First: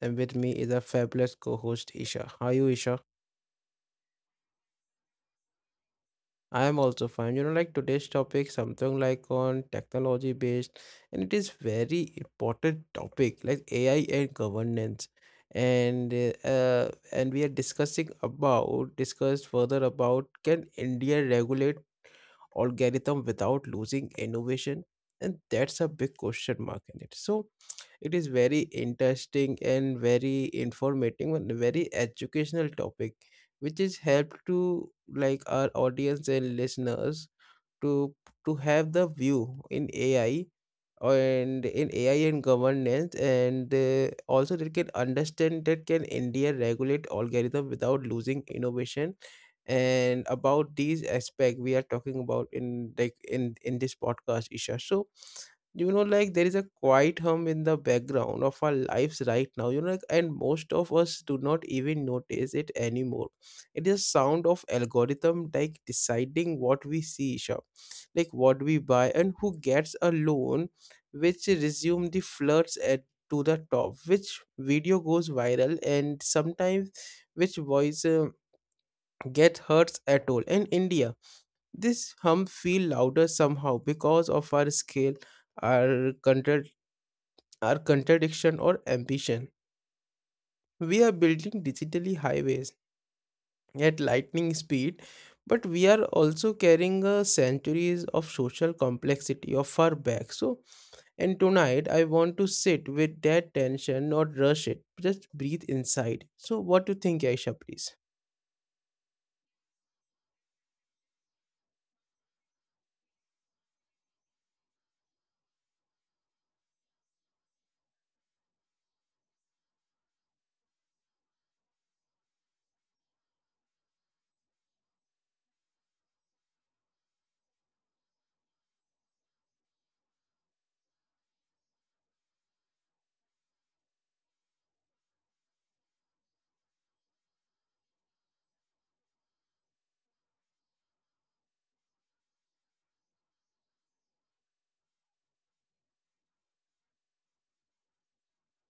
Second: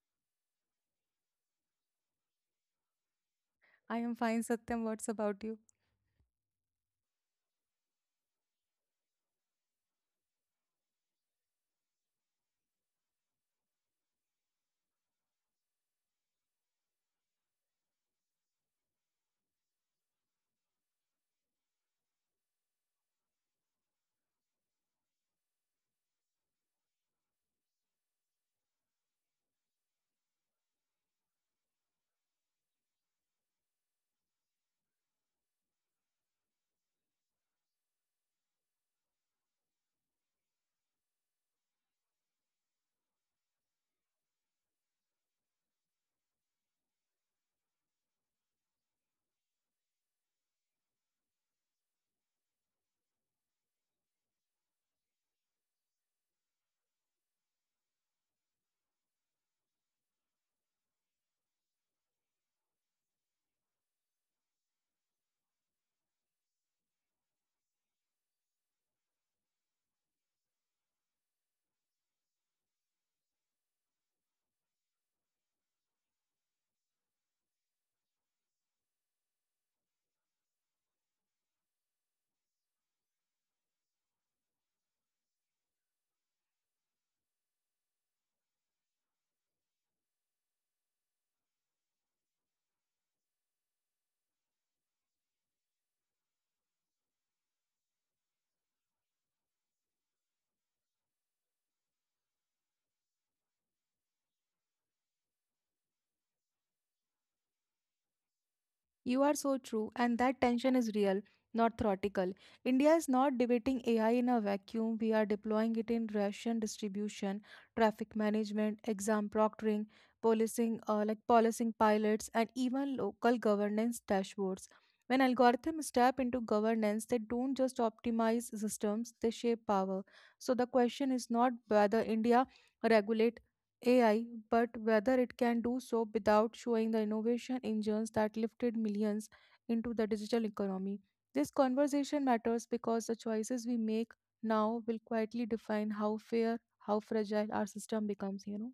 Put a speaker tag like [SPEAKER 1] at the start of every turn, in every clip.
[SPEAKER 1] and with me is a fabulous co-host Isha. How are you Isha?
[SPEAKER 2] I am fine, Satyam. What's about you?
[SPEAKER 1] I am also fine. You know like today's topic something like on technology based and it is very important topic like AI and governance and we are discussing about discussed further about can India regulate algorithm without losing innovation and that's a big question mark in it so it is very interesting and very informative and very educational topic which is helped to like our audience and listeners to to have the view in ai and in AI and governance, and also they can understand that can India regulate algorithm without losing innovation. And about these aspect we are talking about in like in this podcast, Isha. So you know, like there is a quiet hum in the background of our lives right now. You know, like, and most of us do not even notice it anymore. It is sound of algorithm like deciding what we see, Isha, like what we buy and who gets a loan, which resumed the flirts at to the top, which video goes viral and sometimes which voice get hurts at all in india. This hum feel louder somehow because of our scale, our our contradiction or ambition. We are building digitally highways at lightning speed but we are also carrying centuries of social complexity of our back. So, and tonight, I want to sit with that tension, not rush it. Just breathe inside. So, what do you think, Aisha, please?
[SPEAKER 2] You are so true, and that tension is real, not theoretical. India is not debating AI in a vacuum. We are deploying it in ration distribution, traffic management, exam proctoring, policing, like policing pilots, and even local governance dashboards. When algorithms step into governance, they don't just optimize systems, they shape power. So the question is not whether India regulates AI, but whether it can do so without showing the innovation engines that lifted millions into the digital economy. This conversation matters because the choices we make now will quietly define how fair, how fragile our system becomes, you know.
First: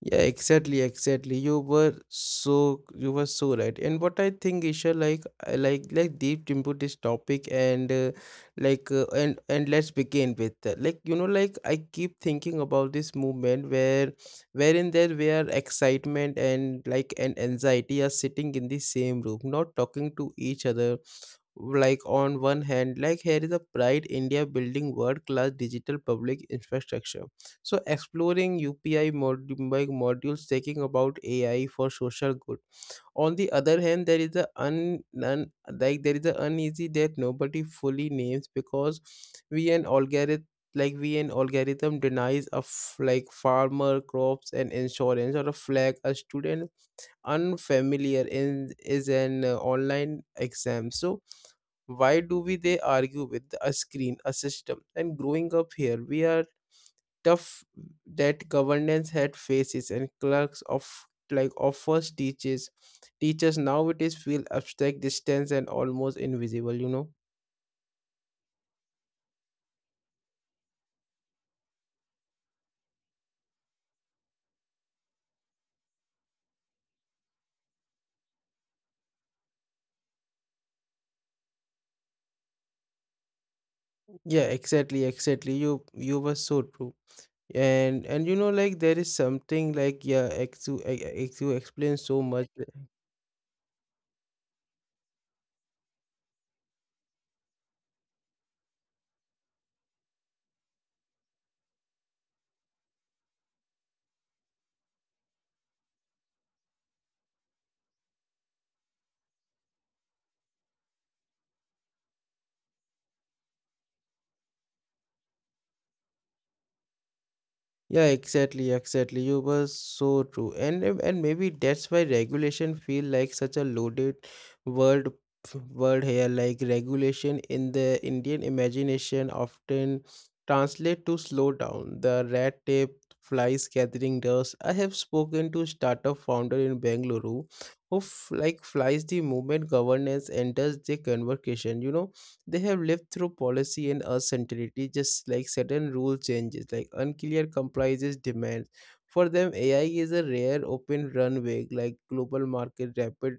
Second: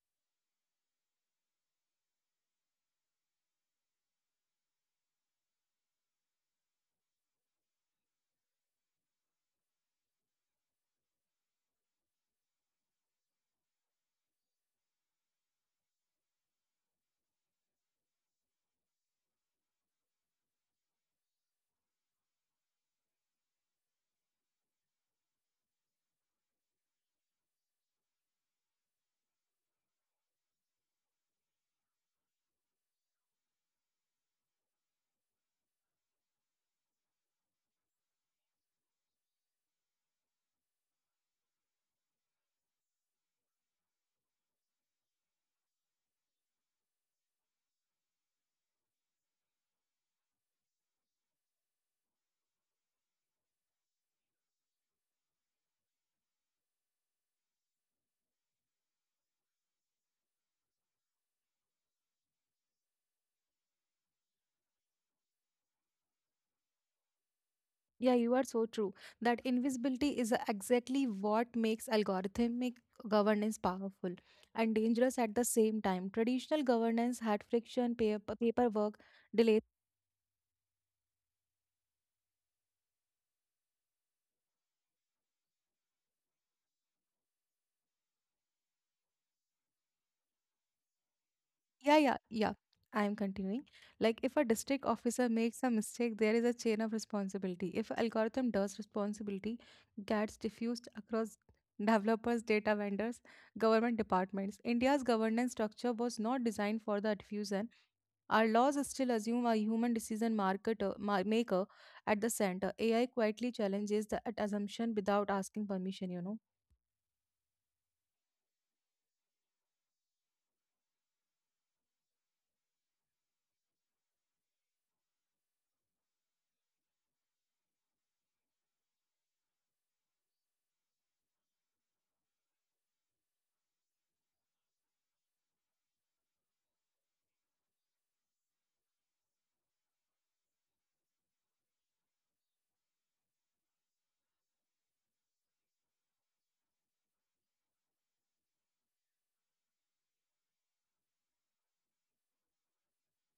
[SPEAKER 1] Yeah, exactly. You were so right. And what I think, Isha, like I like deep into this topic and let's begin with like you know like I keep thinking about this movement where wherein there where excitement and like and anxiety are sitting in the same room, not talking to each other, like on one hand like here is a pride india building world class digital public infrastructure, so exploring like modules taking about ai for social good. On the other hand there is a un, un like there is a uneasy that nobody fully names because we an algorithm like we an algorithm denies a like farmer crops and insurance or a flag a student unfamiliar in is an online exam, so why do we they argue with a screen, a system? And growing up here, we are tough that governance had faces and clerks of like offers teaches teachers. Now it is feel abstract distance and almost invisible, you know.
[SPEAKER 2] Yeah, you are so true. That invisibility is exactly what makes algorithmic governance powerful and dangerous at the same time. Traditional governance had friction, paper, paperwork, delays.
[SPEAKER 1] Yeah, exactly, you were so true. And you know like there is something like yeah ex you
[SPEAKER 2] Yeah,
[SPEAKER 1] explain
[SPEAKER 2] yeah,
[SPEAKER 1] so
[SPEAKER 2] yeah.
[SPEAKER 1] much.
[SPEAKER 2] I am continuing. Like, if a district officer makes a mistake, there is a chain of responsibility. If algorithm does responsibility gets diffused across developers, data vendors, government departments. India's governance structure was not designed for the diffusion. Our laws still assume a human decision marketer, maker at the center. AI quietly challenges that assumption without asking permission, you know.
[SPEAKER 1] Yeah, exactly. You were so true. And maybe that's why regulation feel like such a loaded word word here. Like regulation in the Indian imagination often translate to slow down. The red tape flies gathering dust. I have spoken to startup founder in Bengaluru who like flies the movement governance enters the conversation, you know they have lived through policy and uncertainty, just like sudden rule changes, like unclear compliances, demands. For them, AI is a rare open runway, like global market, rapid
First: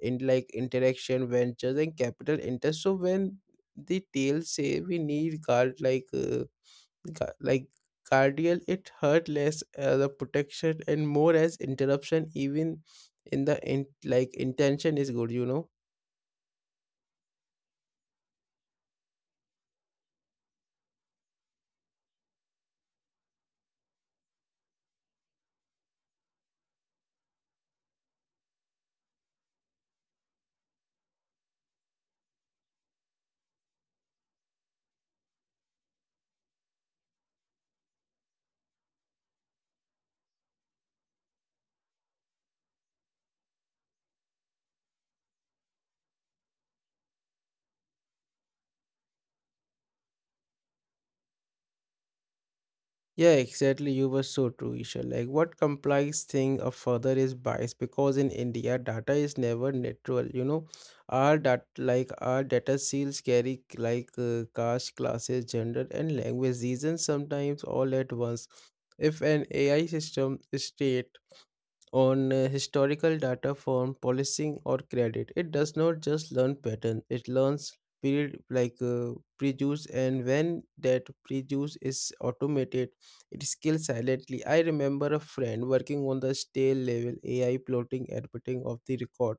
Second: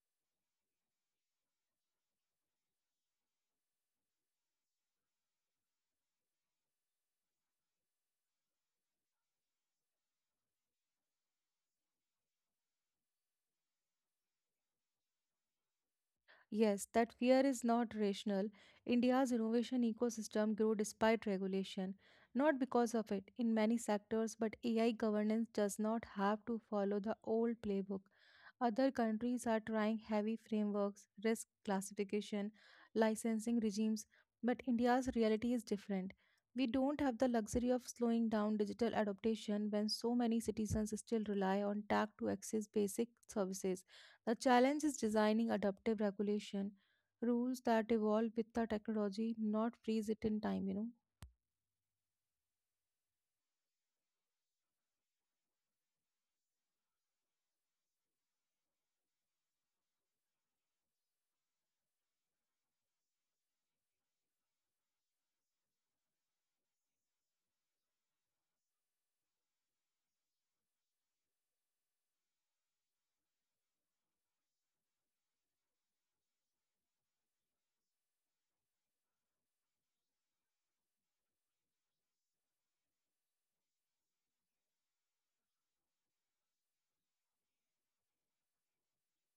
[SPEAKER 1] in like interaction, ventures, and capital interest. So when the tail say we need guard like like guardian, it hurt less as a protection and more as interruption, even in the in, like intention is good, you know.
[SPEAKER 2] Yes, that fear is not rational. India's innovation ecosystem grew despite regulation, not because of it in many sectors, but AI governance does not have to follow the old playbook. Other countries are trying heavy frameworks, risk classification, licensing regimes, but India's reality is different. We don't have the luxury of slowing down digital adaptation when so many citizens still rely on tech to access basic services. The challenge is designing adaptive regulation rules that evolve with the technology, not freeze it in time, you know.
[SPEAKER 1] Yeah, exactly. You were so true, Isha. Like, what complex thing a further is bias? Because in India, data is never neutral. You know, our dat like our data seals carry like caste, classes, gender, and language reasons sometimes all at once. If an AI system state on historical data from policing or credit. It does not just learn pattern; it learns period like prejudice, and when that prejudice is automated, it kills silently. I remember a friend working on the stale level AI plotting editing of the record,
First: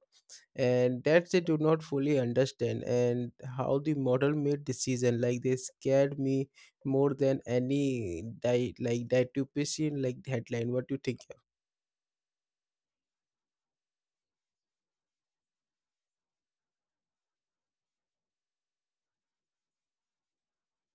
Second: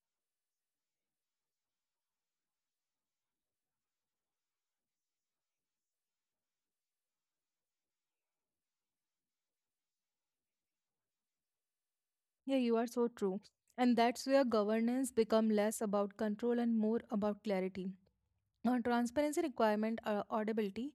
[SPEAKER 1] and that they do not fully understand and how the model made decision. Like they scared me more than any like dietitian like headline. What do you think?
[SPEAKER 2] Yeah, you are so true. And that's where governance become less about control and more about clarity. On transparency requirement, audibility,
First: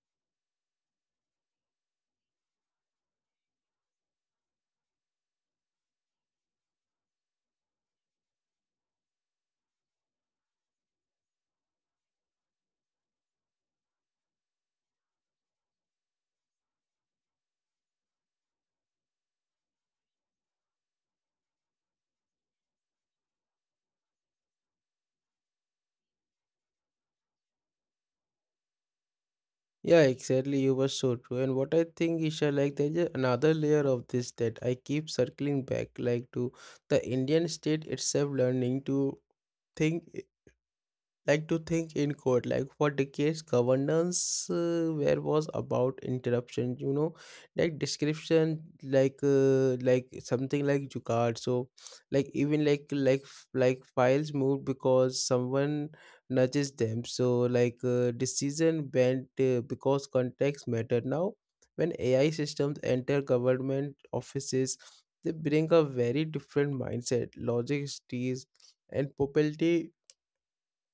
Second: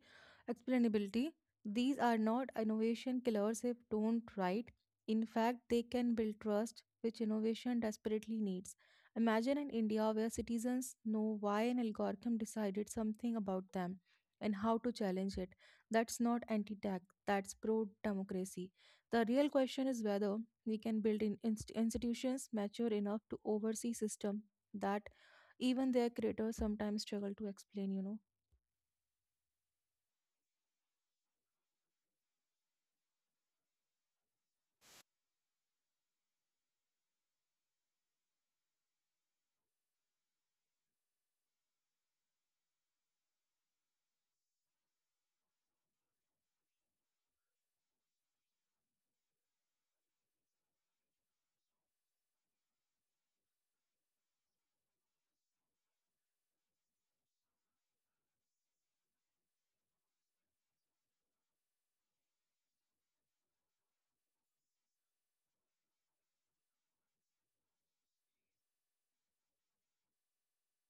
[SPEAKER 2] explainability, these are not innovation killers if don't right. In fact, they can build trust, which innovation desperately needs. Imagine an India where citizens know why an algorithm decided something about them and how to challenge it. That's not anti tech, that's pro democracy. The real question is whether we can build in institutions mature enough to oversee system that even their creators sometimes struggle to explain, you know.
[SPEAKER 1] Yeah, exactly. You were so true. And what I think, Isha, like there's a- another layer of this that I keep circling back, like to the Indian state itself learning to think in court, like for decades governance where was about interruption, you know, like description like something like jugaad, so like even like like files moved because someone nudges them, so like decision bent because context matter. Now when ai systems enter government offices, they bring a very different mindset logic is and probability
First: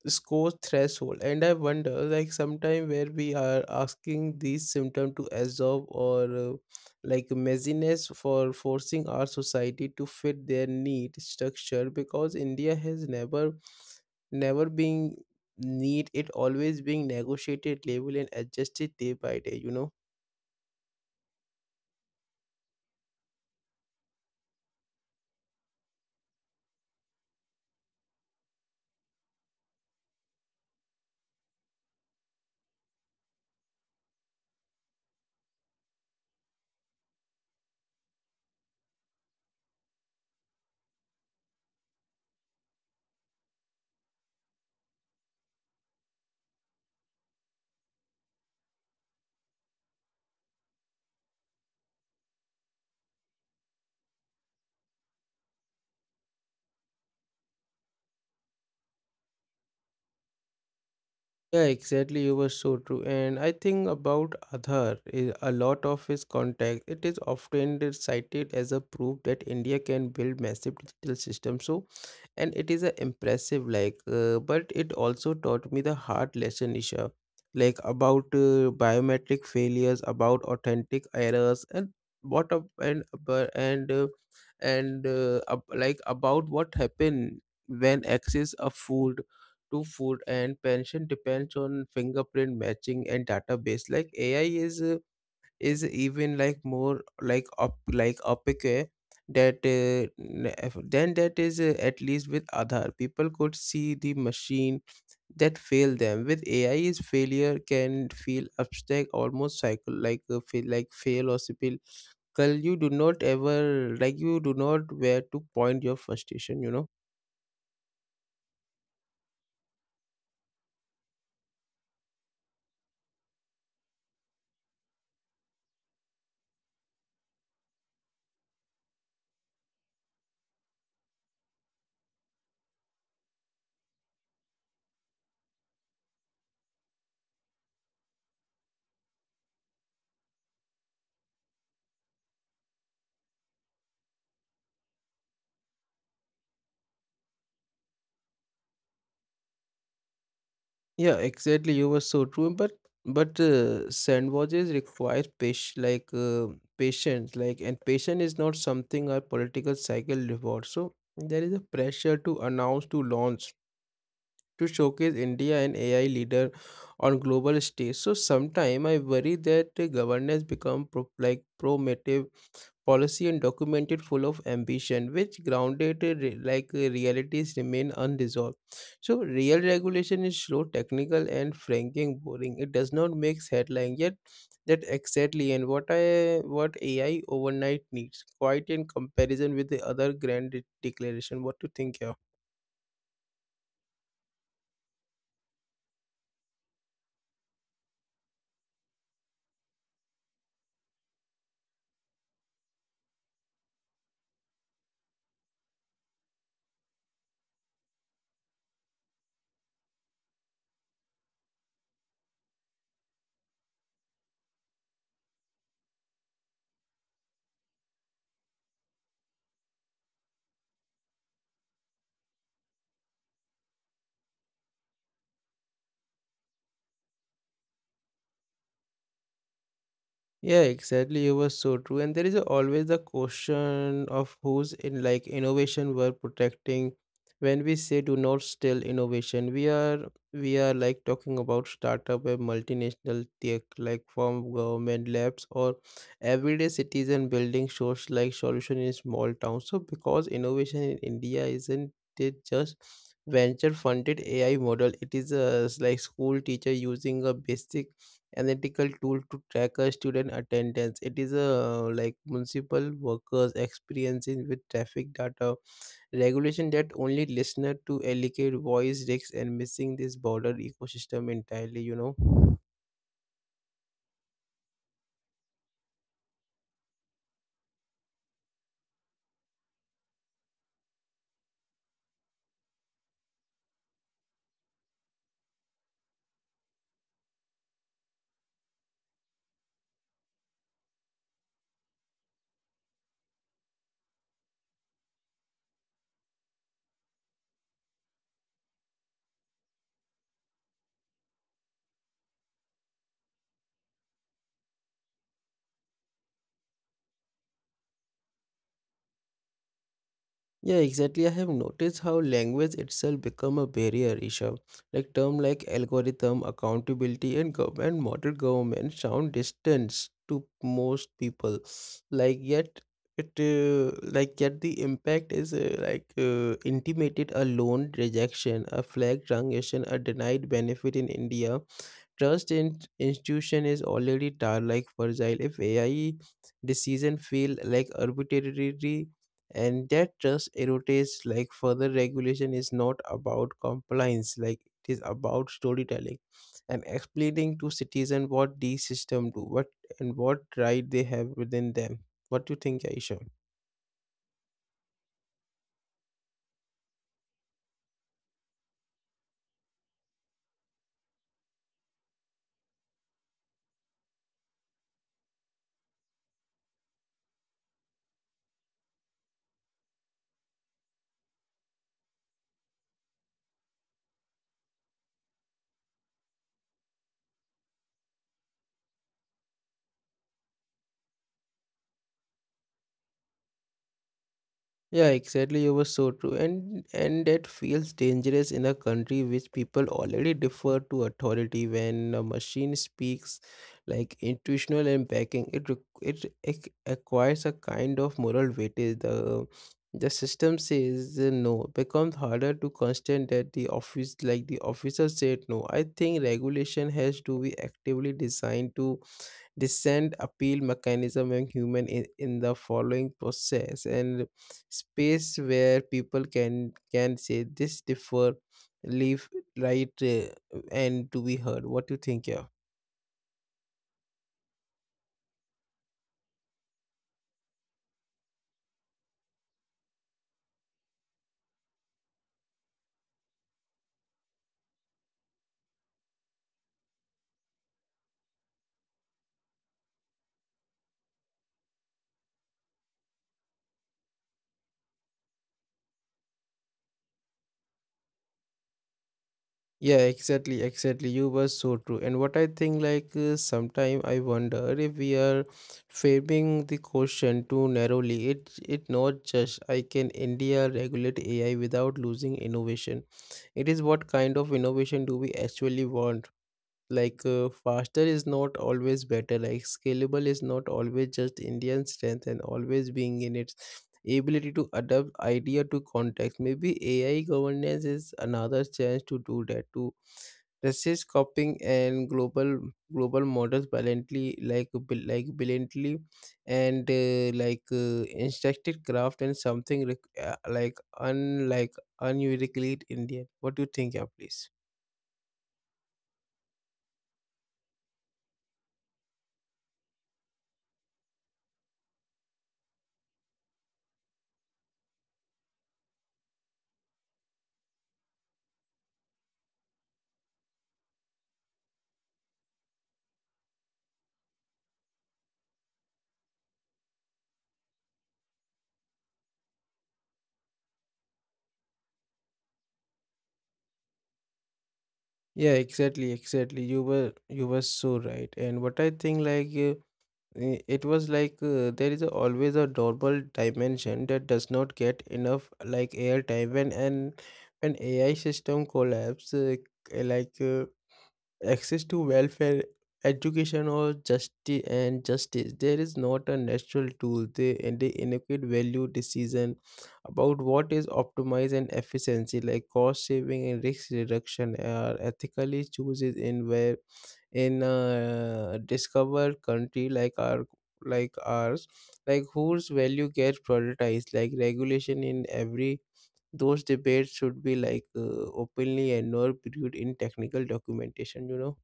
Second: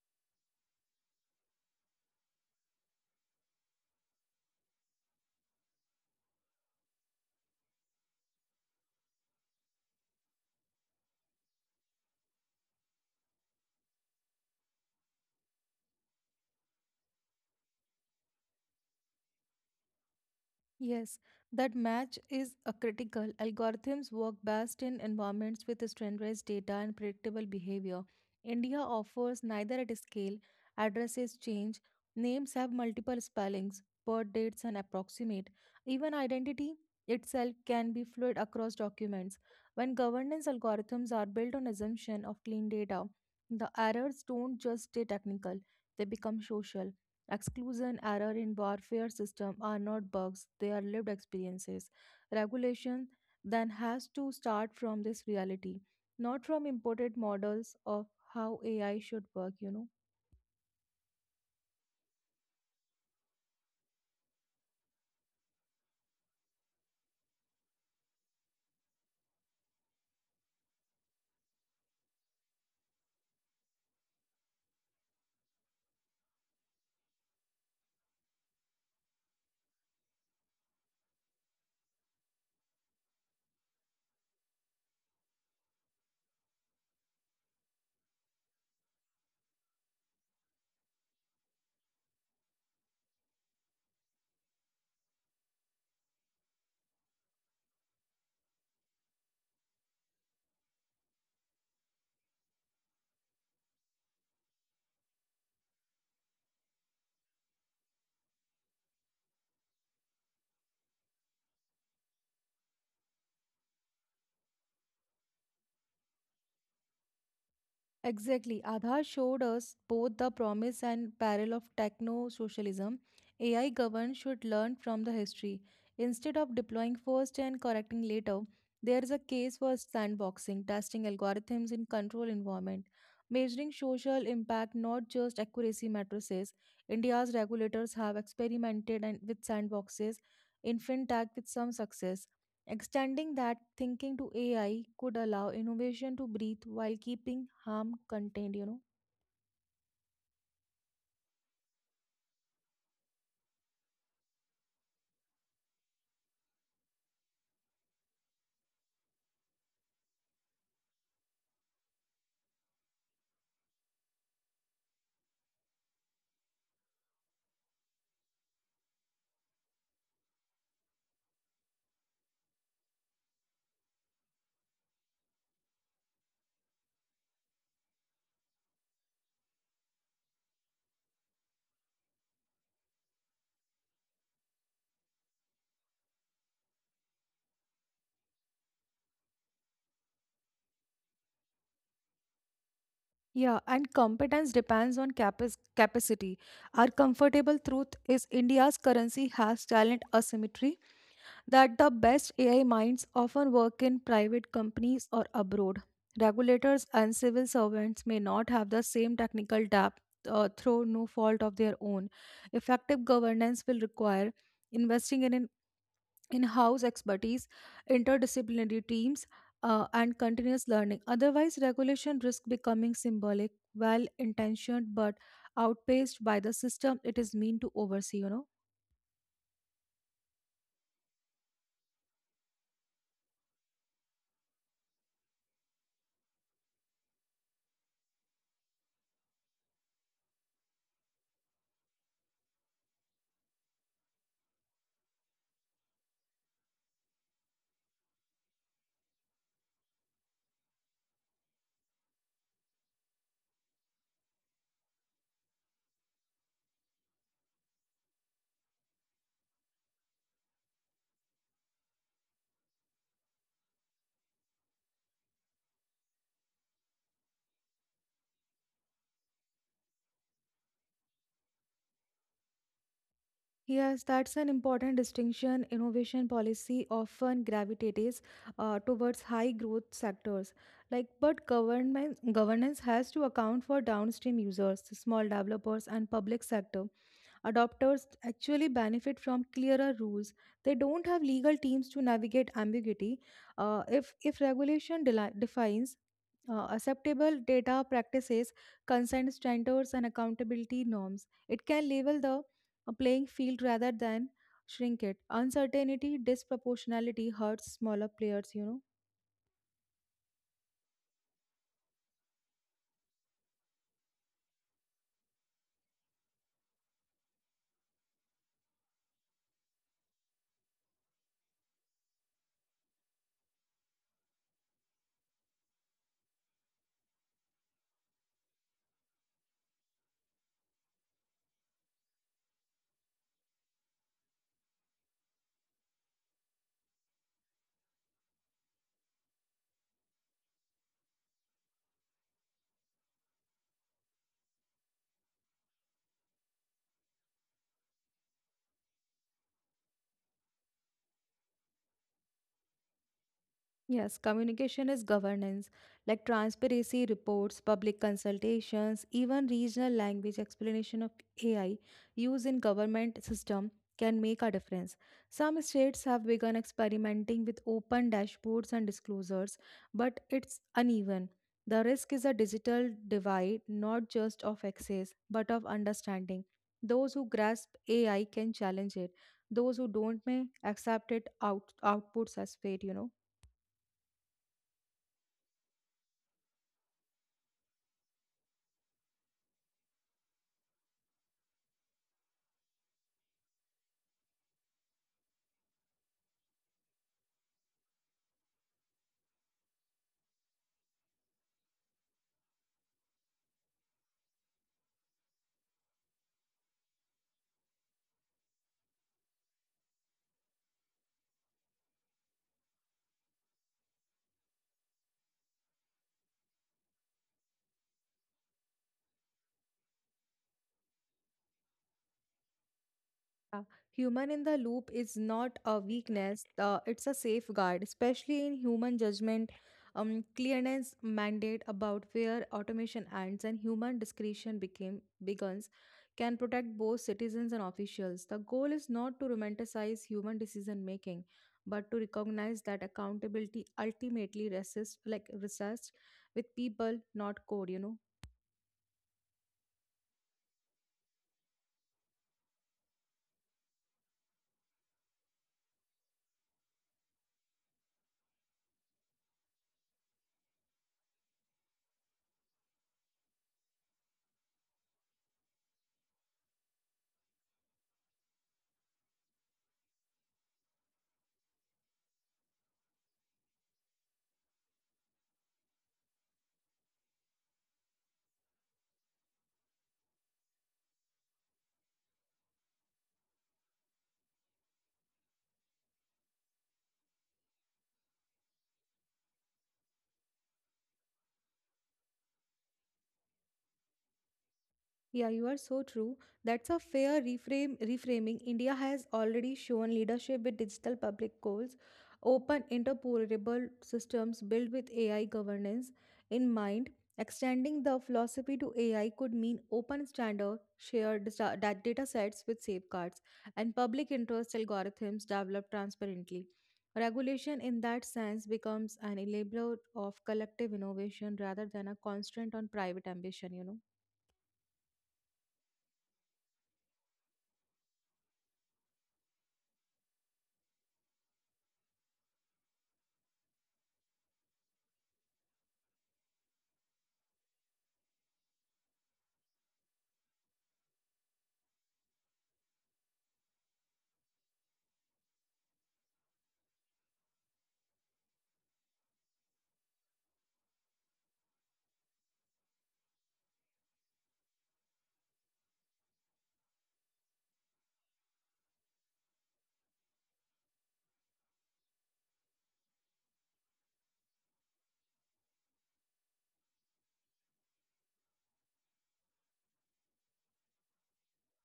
[SPEAKER 1] score threshold, and I wonder like sometime where we are asking these symptom to absorb or like messiness for forcing our society to fit their neat structure, because india has never been neat; it always being negotiated labeled and adjusted day by day, you know.
[SPEAKER 2] Yes, that match is a critical. Algorithms work best in environments with standardized data and predictable behavior. India offers neither at scale, addresses change, names have multiple spellings, birth dates and approximate. Even identity itself can be fluid across documents. When governance algorithms are built on assumption of clean data, the errors don't just stay technical, they become social. Exclusion error in warfare system are not bugs, they are lived experiences. Regulation then has to start from this reality, not from imported models of how AI should work, you know.
[SPEAKER 1] Yeah, exactly. You were so true. And I think about Aadhaar, eh, a lot of his contact, it is often cited as a proof that India can build massive digital system. So, and it is a impressive, like, but it also taught me the hard lesson, Isha, like about biometric failures, about authentic errors, and what up and like about what happened when access a fool to food and pension depends on fingerprint matching and database, like ai is even like more like up like opaque, eh, that then that is at least with Aadhaar people could see the machine that failed them. With ai is failure can feel abstract almost cycle like feel like fail or spill. You do not ever like you do not where to point your frustration, you know.
[SPEAKER 2] Exactly. Aadhaar showed us both the promise and peril of techno socialism. AI governed should learn from the history. Instead of deploying first and correcting later, there is a case for sandboxing, testing algorithms in control environment, measuring social impact, not just accuracy matrices. India's regulators have experimented and with sandboxes in fintech with some success. Extending that thinking to AI could allow innovation to breathe while keeping harm contained, you know.
[SPEAKER 1] Yeah, exactly. You were so true. But sandwiches require patience, like and patience is not something our political cycle rewards. So there is a pressure to announce, to launch, to showcase India and AI leader on global stage. So sometime I worry that governance become pro, like promotive policy and documented full of ambition which grounded like realities remain unresolved, so real regulation is slow technical and franking boring. It does not make headline yet that exactly, and what I what ai overnight needs quite in comparison with the other grand declaration. What do you think here?
[SPEAKER 2] Yeah, and competence depends on capacity. Our comfortable truth is India's currency has talent asymmetry that the best AI minds often work in private companies or abroad. Regulators and civil servants may not have the same technical depth through no fault of their own. Effective governance will require investing in an in-house expertise, interdisciplinary teams, and continuous learning. Otherwise, regulation risk becoming symbolic, well-intentioned but outpaced by the system it is meant to oversee, you know.
[SPEAKER 1] Yeah, exactly. You were so true. And there is always the question of who's in like innovation we're protecting. When we say do not steal innovation, we are like talking about startup and multinational tech like from government labs or everyday citizen building shows like solution in small towns. So because innovation in India isn't it just venture funded AI model, it is a like school teacher using a basic analytical tool to track a student attendance. It is a like municipal workers experiencing with traffic data, regulation that only listener to allocate voice risks and missing this border ecosystem entirely, you know.
[SPEAKER 2] Yes, that's an important distinction. Innovation policy often gravitates towards high growth sectors, like but government governance has to account for downstream users, small developers, and public sector adopters actually benefit from clearer rules. They don't have legal teams to navigate ambiguity. If regulation defines acceptable data practices, consent standards, and accountability norms, it can level the playing field rather than shrink it. Uncertainty, disproportionality hurts smaller players, you know.
[SPEAKER 1] Yeah, exactly. I have noticed how language itself become a barrier issue. Like term like algorithm, accountability, and government model government sound distant to most people. Like yet it like yet the impact is like intimated a loan rejection, a flag transaction, a denied benefit in India. Trust in institution is already tar like fragile. If AI decision feel like arbitrary and that trust erodes like further, regulation is not about compliance, like it is about storytelling and explaining to citizen what these system do, what and what right they have within them. What do you think, Aisha?
[SPEAKER 2] Yes, communication is governance, like transparency reports, public consultations, even regional language explanation of AI used in government system can make a difference. Some states have begun experimenting with open dashboards and disclosures, but it's uneven. The risk is a digital divide, not just of access, but of understanding. Those who grasp AI can challenge it. Those who don't may accept it out outputs as fair, you know.
[SPEAKER 1] Yeah, exactly. You were so true, and that feels dangerous in a country which people already defer to authority. When a machine speaks, like intuitional and backing, it acquires a kind of moral weightage. The system says no becomes harder to constant that the officer said no. I think regulation has to be actively designed to descent appeal mechanism in human in the following process and space where people can say this differ leave right and to be heard. What do you think? yeah
[SPEAKER 2] Uh, Human in the loop is not a weakness, it's a safeguard, especially in human judgment. Clearness mandate about where automation ends and human discretion became begins can protect both citizens and officials. The goal is not to romanticize human decision making, but to recognize that accountability ultimately rests with people, not code, you know.
[SPEAKER 1] yeah exactly exactly You were so true. And what I think, sometime I wonder if we are framing the question too narrowly. It not just I can India regulate AI without losing innovation, it is what kind of innovation do we actually want? Faster is not always better, like scalable is not always just Indian strength, and always being in its ability to adapt idea to context. Maybe AI governance is another chance to do that, to resist copying and global models brilliantly, like brilliantly. And like Instructed craft and something unlike unusually Indian. What do you think? Yeah, please.
[SPEAKER 2] Yeah, you are so true. That's a fair reframe reframing. India has already shown leadership with digital public goals, open interoperable systems built with AI governance in mind. Extending the philosophy to AI could mean open standard shared data sets with safeguards and public interest algorithms developed transparently. Regulation in that sense becomes an enabler of collective innovation rather than a constraint on private ambition, you know.
[SPEAKER 1] Yeah, exactly, exactly. You were so right. And what I think, it was there is always a double dimension that does not get enough like airtime when AI system collapse, access to welfare, education, or justice and justice. There is not a natural tool. They inadequate value decision about what is optimized and efficiency, like cost saving and risk reduction, are ethically chooses in where in a discovered country like ours, like whose value gets prioritized, like regulation in every those debates should be openly and not viewed in technical documentation, you know.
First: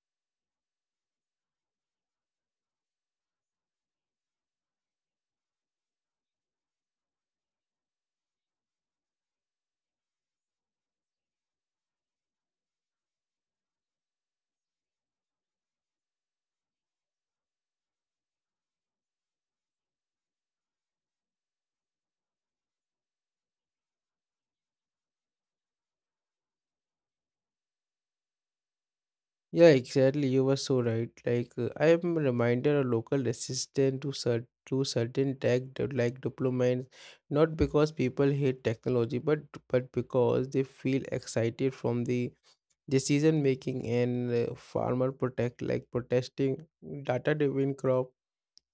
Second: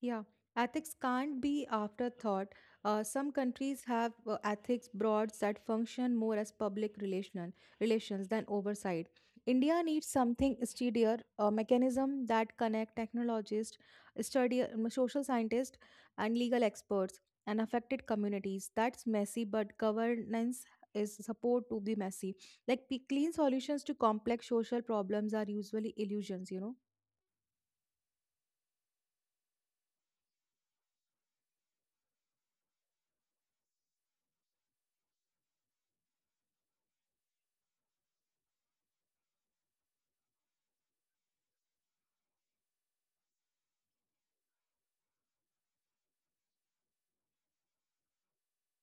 [SPEAKER 2] Yeah, ethics can't be afterthought. Some countries have ethics boards that function more as public relational relations than oversight. India needs something steadier, a mechanism that connect technologists, study, social scientists, and legal experts and affected communities. That's messy, but governance is support to be messy. Like clean solutions to complex social problems are usually illusions, you know.
[SPEAKER 1] Yeah, exactly. You were so right. I am reminded a local resistance to certain tech deployments, not because people hate technology, but because they feel excited from the decision making, and farmer protect like protesting data driven crop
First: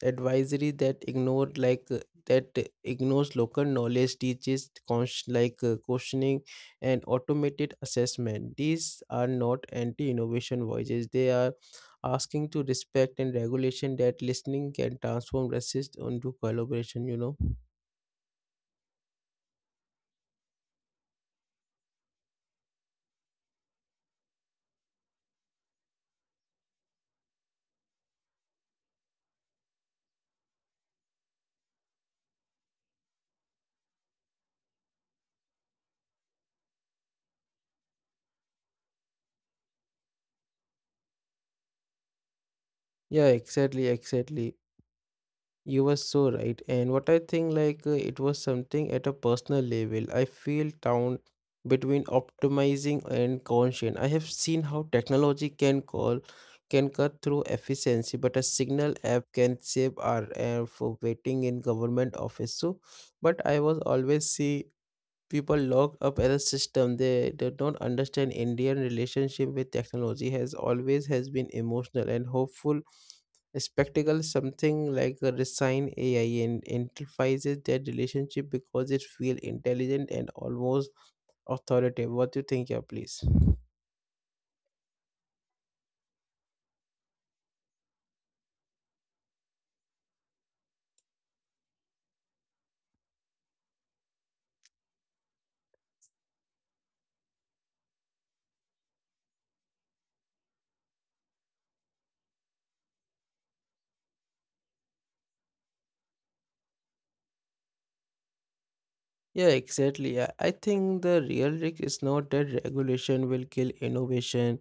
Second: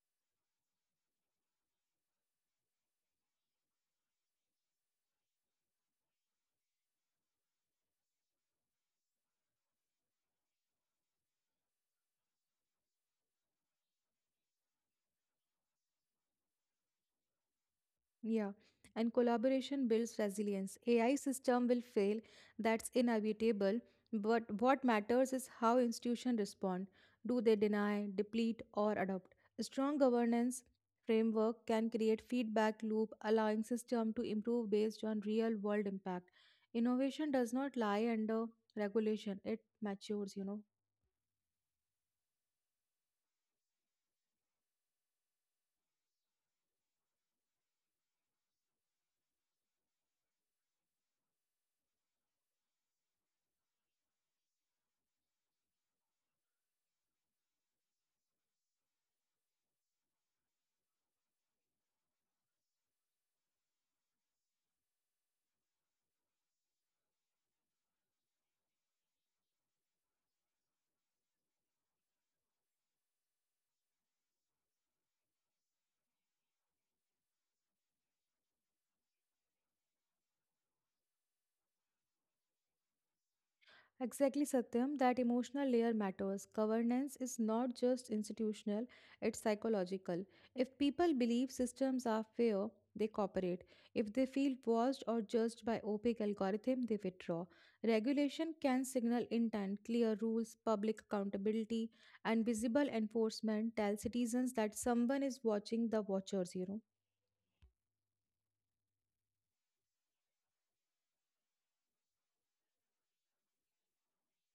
[SPEAKER 1] advisory that ignores local knowledge teaches questioning and automated assessment. These are not anti innovation voices, they are asking to respect, and regulation that listening can transform resist onto collaboration, you know.
[SPEAKER 2] Yeah, and collaboration builds resilience. AI system will fail, that's inevitable, but what matters is how institutions respond. Do they deny, deplete, or adopt? A strong governance framework can create feedback loop allowing system to improve based on real world impact. Innovation does not lie under regulation, it matures, you know.
[SPEAKER 1] Yeah, exactly. You were so right. And what I think, it was something at a personal level. I feel down between optimizing and conscience. I have seen how technology can cut through efficiency, but a signal app can save our air for waiting in government office. So, but I was always see people locked up at a system. They don't understand Indian relationship with technology has always has been emotional and hopeful a spectacle, something like a resign AI and amplifies their relationship because it feels intelligent and almost authoritative. What do you think? Yeah, please?
[SPEAKER 2] Exactly, Satyam, that emotional layer matters. Governance is not just institutional, it's psychological. If people believe systems are fair, they cooperate. If they feel watched or judged by opaque algorithm, they withdraw. Regulation can signal intent, clear rules, public accountability, and visible enforcement tell citizens that someone is watching the watchers, you know.
[SPEAKER 1] Yeah, exactly. I think the real risk is not that regulation will kill innovation.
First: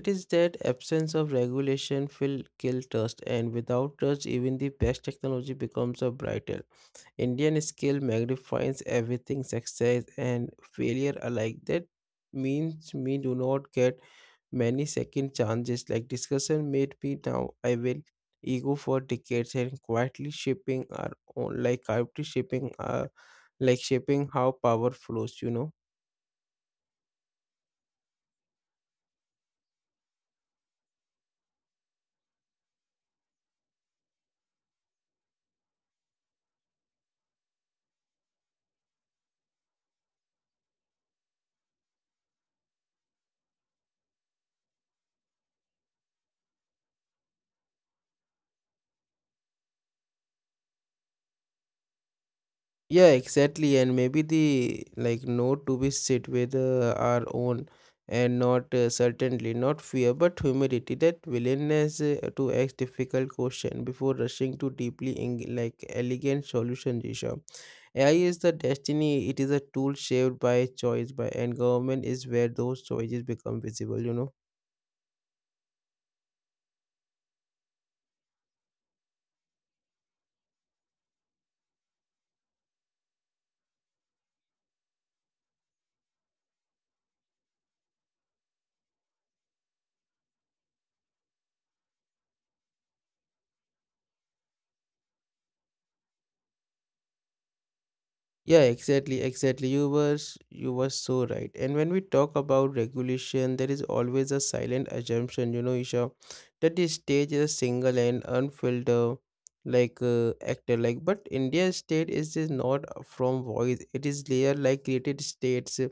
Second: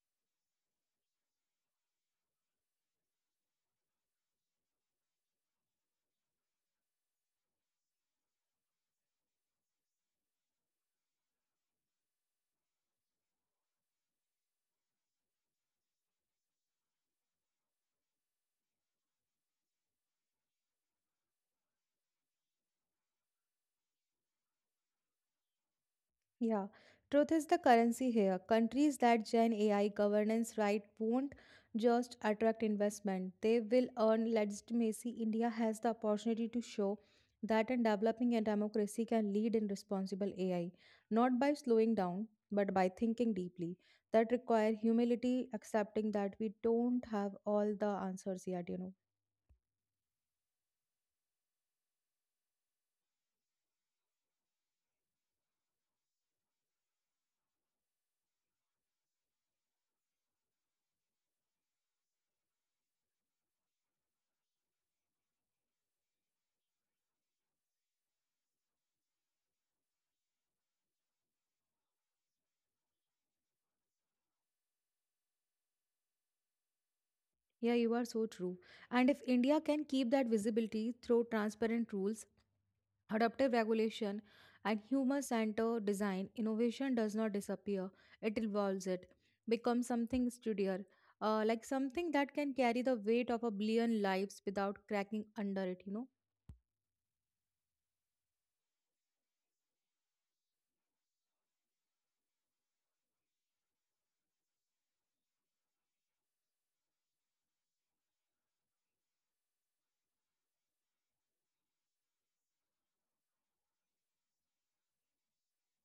[SPEAKER 1] It is that absence of regulation will kill trust, and without trust, even the best technology becomes a brighter. Indian scale magnifies everything success and failure alike. That means me do not get many second chances. Like discussion made me now I will ego for decades and quietly shaping our own like shaping how power flows, you know.
[SPEAKER 2] Yeah, truth is the currency here. Countries that join AI governance right won't just attract investment, they will earn legitimacy. India has the opportunity to show that in developing a democracy can lead in responsible AI, not by slowing down, but by thinking deeply. That require humility, accepting that we don't have all the answers yet, you know.
[SPEAKER 1] Yeah, exactly. And maybe the like note to be sit with our own and not certainly not fear but humility that willingness to ask difficult question before rushing to deeply elegant solution, Jisha. AI is the destiny, it is a tool shaped by choice by, and government is where those choices become visible, you know.
[SPEAKER 2] Yeah, you are so true. And if India can keep that visibility through transparent rules, adaptive regulation and human centered design innovation does not disappear it evolves it becomes something sturdier, like something that can carry the weight of a billion lives without cracking under it, you know.
[SPEAKER 1] Yeah, exactly, exactly. You were so right. And when we talk about regulation, there is always a silent assumption, you know, Isha, that the stage is a single and unfiltered, actor, like. But India's state is just not from voice. It is layer like created states,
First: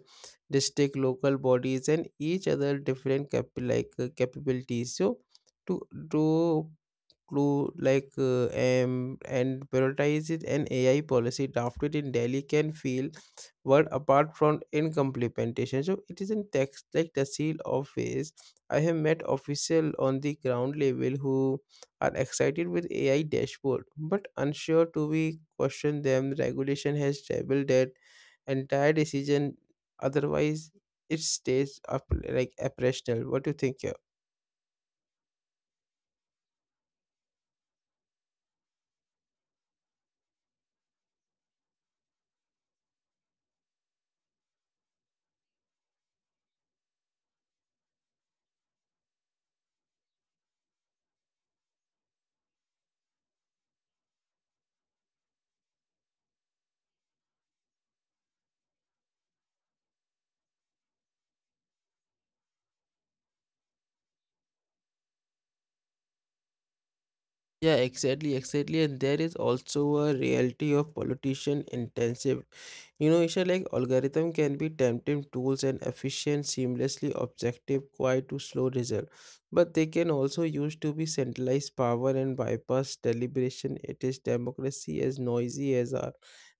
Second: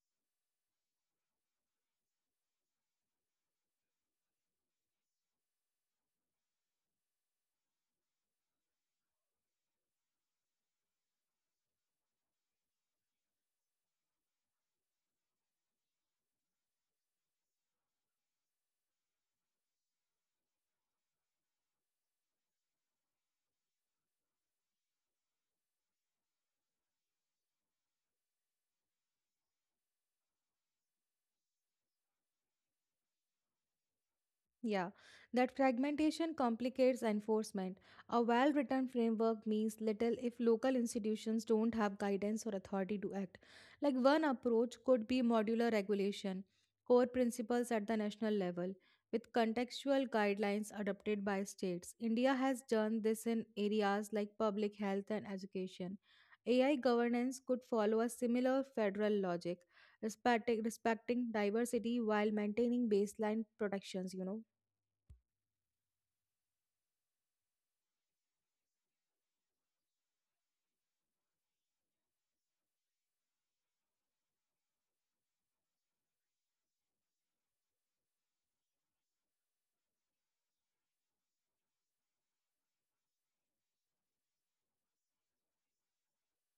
[SPEAKER 1] district, local bodies, and each other different capabilities. So to to clue like and prioritizes an AI policy drafted in Delhi can feel world apart from implementation. So it is in text like the seal office. I have met official on the ground level who are excited with AI dashboard, but unsure to be question them. Regulation has doubled that entire decision. Otherwise, it stays up like operational. What do you think?
[SPEAKER 2] Yeah, that fragmentation complicates enforcement. A well written framework means little if local institutions don't have guidance or authority to act. Like one approach could be modular regulation, core principles at the national level, with contextual guidelines adopted by states. India has done this in areas like public health and education. AI governance could follow a similar federal logic, respecting diversity while maintaining baseline protections, you know.
[SPEAKER 1] Yeah, exactly, exactly. And there is also a reality of politician intensive. You know, Isha, like algorithm can be tempting tools and efficient, seamlessly objective, quite to slow result. But they can also used to be centralized power and bypass deliberation. It is democracy as noisy as are.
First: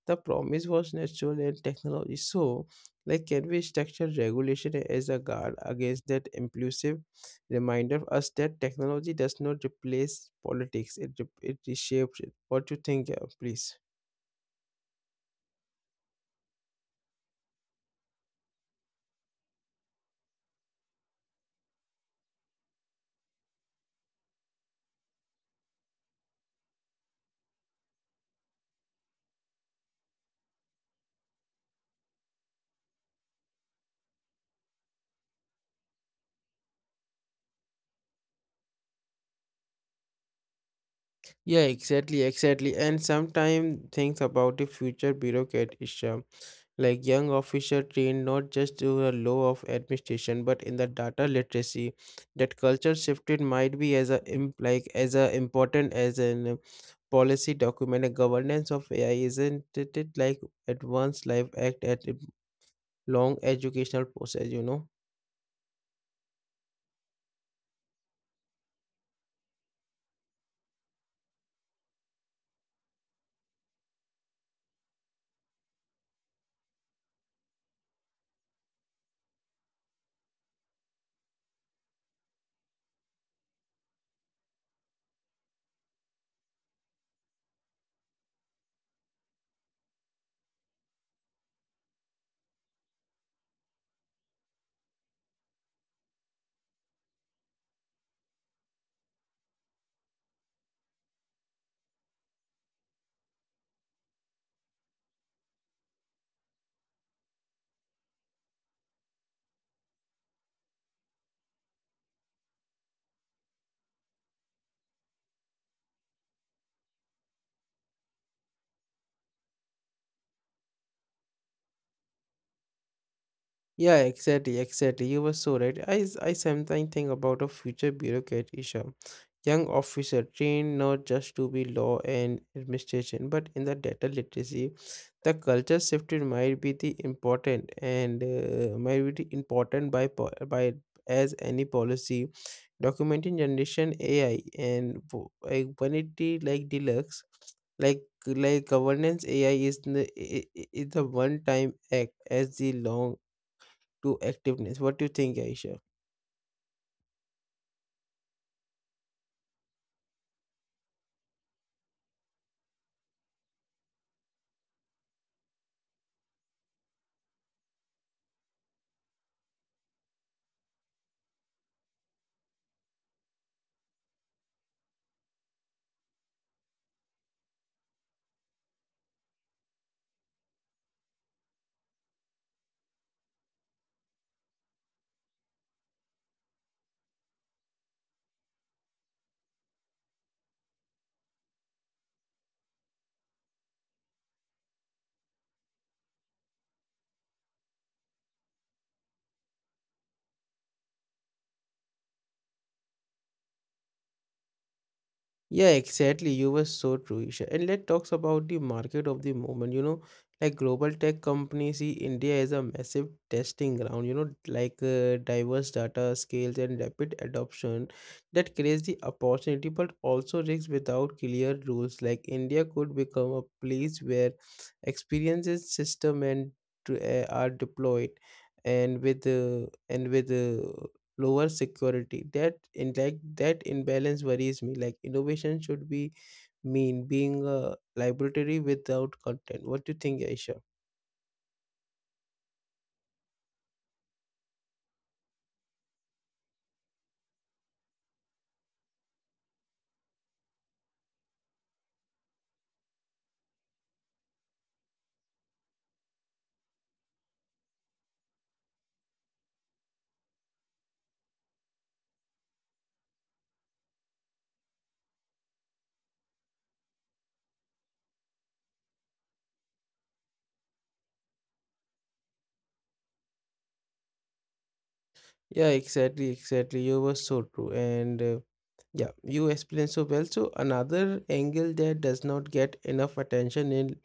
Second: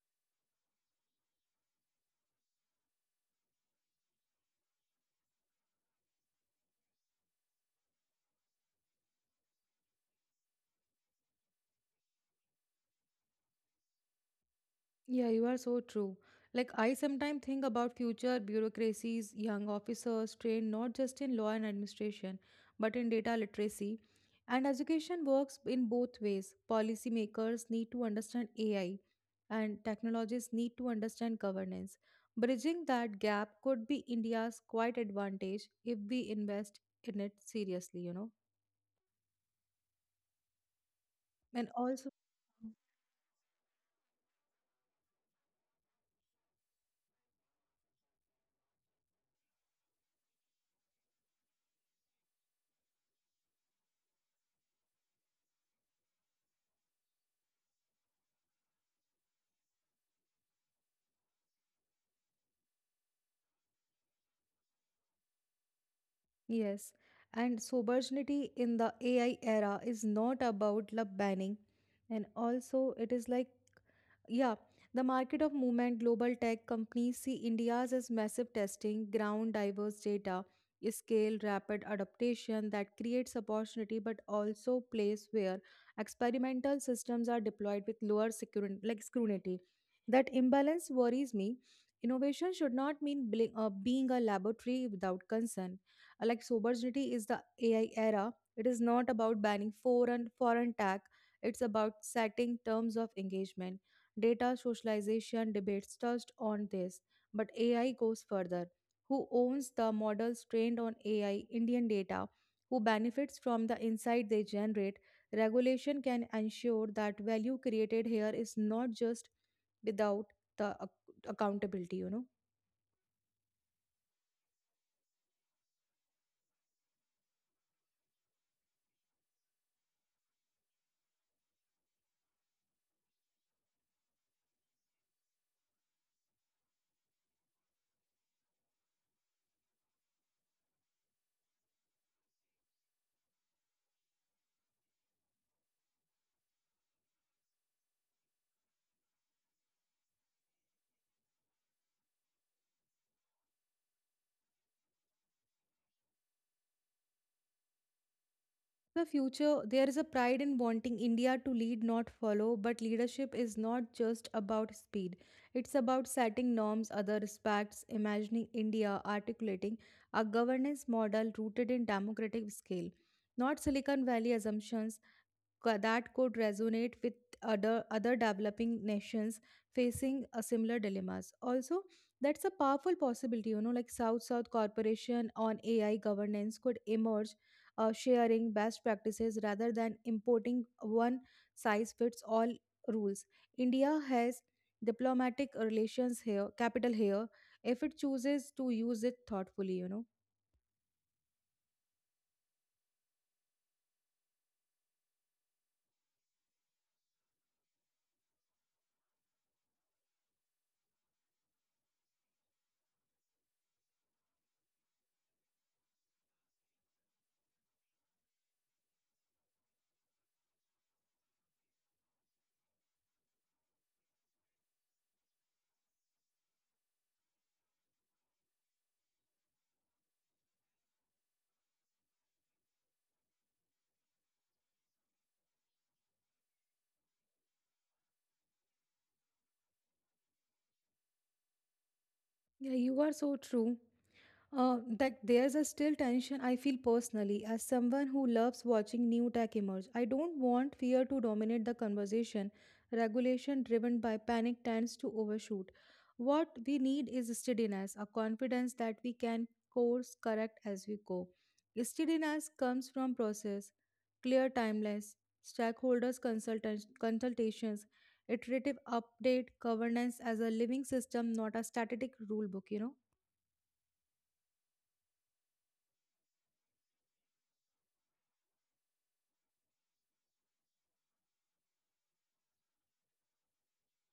[SPEAKER 1] The promise was natural and technology. So, like, can we structure regulation as a guard against that impulsive? Reminded us that technology does not replace politics, it reshapes it. What you think? Please?
[SPEAKER 2] Yeah, you are so true. Like I sometimes think about future bureaucracies, young officers trained not just in law and administration, but in data literacy. And education works in both ways. Policymakers need to understand AI and technologists need to understand governance. Bridging that gap could be India's quite advantage if we invest in it seriously, you know.
[SPEAKER 1] Yeah,
[SPEAKER 2] And also.
[SPEAKER 1] exactly, exactly. And sometimes things about the future bureaucratism, like young officer trained not just to a law of administration, but in the data literacy. That culture shifted might be as a important as an policy document. A governance of AI isn't it like advanced life act at a long educational process, you know?
[SPEAKER 2] Yes, and sobriety in the AI era is not about love banning, and also it is like yeah, the market of movement global tech companies see India's as massive testing ground, diverse data, scale, rapid adaptation that creates opportunity, but also place where experimental systems are deployed with lower security, like scrutiny. That imbalance worries me. Innovation should not mean being a laboratory without concern. Like sobriety is the AI era. It is not about banning foreign tech. It's about setting terms of engagement. Data socialization debates touched on this, but AI goes further. Who owns the models trained on AI Indian data? Who benefits from the insight they generate? Regulation can ensure that value created here is not just without the accountability, you know.
[SPEAKER 1] Yeah, exactly, exactly. You were so right. I sometimes think about a future bureaucrat, Isha. Young officer trained not just to be law and administration, but in the data literacy. The culture shifted might be the important and might be the important by as any policy. Documenting generation AI and 180 like deluxe like governance AI is the one time act as the long to activeness. What do you think, Aisha?
[SPEAKER 2] The future, there is a pride in wanting India to lead, not follow, but leadership is not just about speed. It's about setting norms other respects, imagining India, articulating a governance model rooted in democratic scale, not Silicon Valley assumptions that could resonate with other developing nations facing a similar dilemmas also. That's a powerful possibility, you know, like south south corporation on AI governance could emerge, sharing best practices rather than importing one size fits all rules. India has diplomatic relations here, capital here, if it chooses to use it thoughtfully, you know.
[SPEAKER 1] Yeah, exactly. You were so true, Isha. And let's talk about the market of the moment. You know, like global tech companies see India as a massive testing ground. You know, diverse data scales and rapid adoption that creates the opportunity, but also risks without clear rules. Like India could become a place where experiences, system, and are deployed, and with lower security. That imbalance worries me. Like innovation should be mean being a laboratory without content. What do you think, Aisha?
[SPEAKER 2] Yeah, you are so true. That there's a still tension I feel personally as someone who loves watching new tech emerge. I don't want fear to dominate the conversation. Regulation driven by panic tends to overshoot. What we need is steadiness, a confidence that we can course correct as we go. Steadiness comes from process, clear timelines, stakeholders consultants consultations, iterative update, governance as a living system, not a static rule book, you know.
[SPEAKER 1] Yeah, exactly, exactly. You were so true. And yeah, you explained so well. So another angle that does not get enough attention in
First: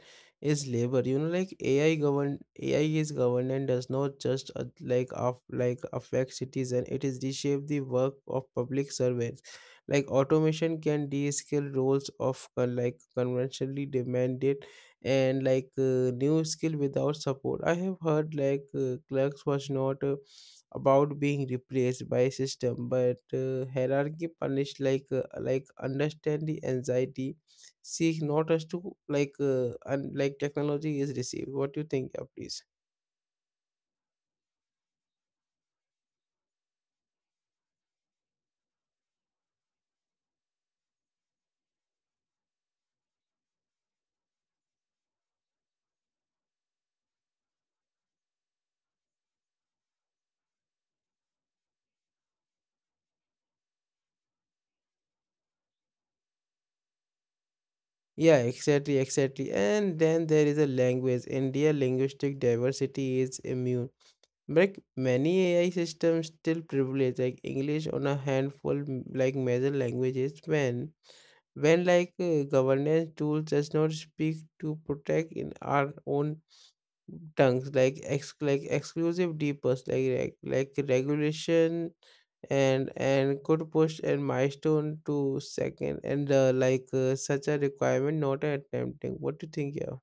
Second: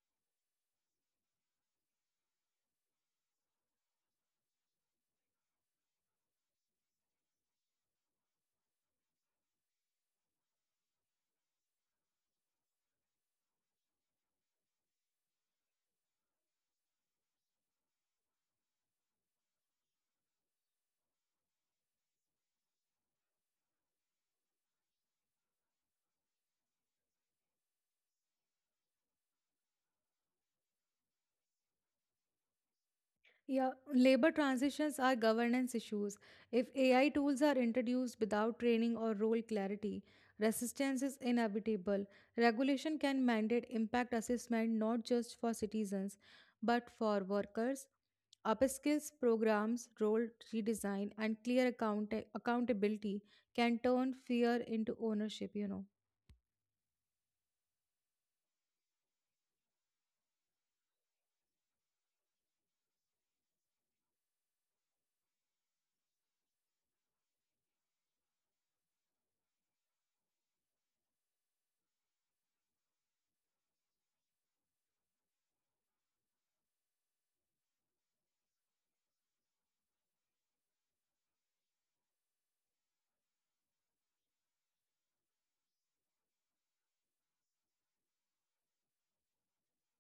[SPEAKER 1] is labor. You know, like AI is governed and does not just like of like affect citizen. It is reshape the work of public servants. Like automation can de-skill roles of conventionally demanded and new skill without support. I have heard clerks was not. About being replaced by a system, but hierarchy punished like understand the anxiety seek not as to and like technology is received. What do you think? Yeah, please.
[SPEAKER 2] Yeah, labor transitions are governance issues. If AI tools are introduced without training or role clarity, resistance is inevitable. Regulation can mandate impact assessment not just for citizens, but for workers. Upskills programs, role redesign, and clear accountability can turn fear into ownership, you know.
[SPEAKER 1] Yeah, exactly. And then there is a language, India linguistic diversity is immune, but many AI systems still privilege like English on a handful major languages, when governance tools does not speak to protect in our own terms, like exclusive deepers like regulation and could push and milestone to second and such a requirement not a tempting. What do you think? Yeah.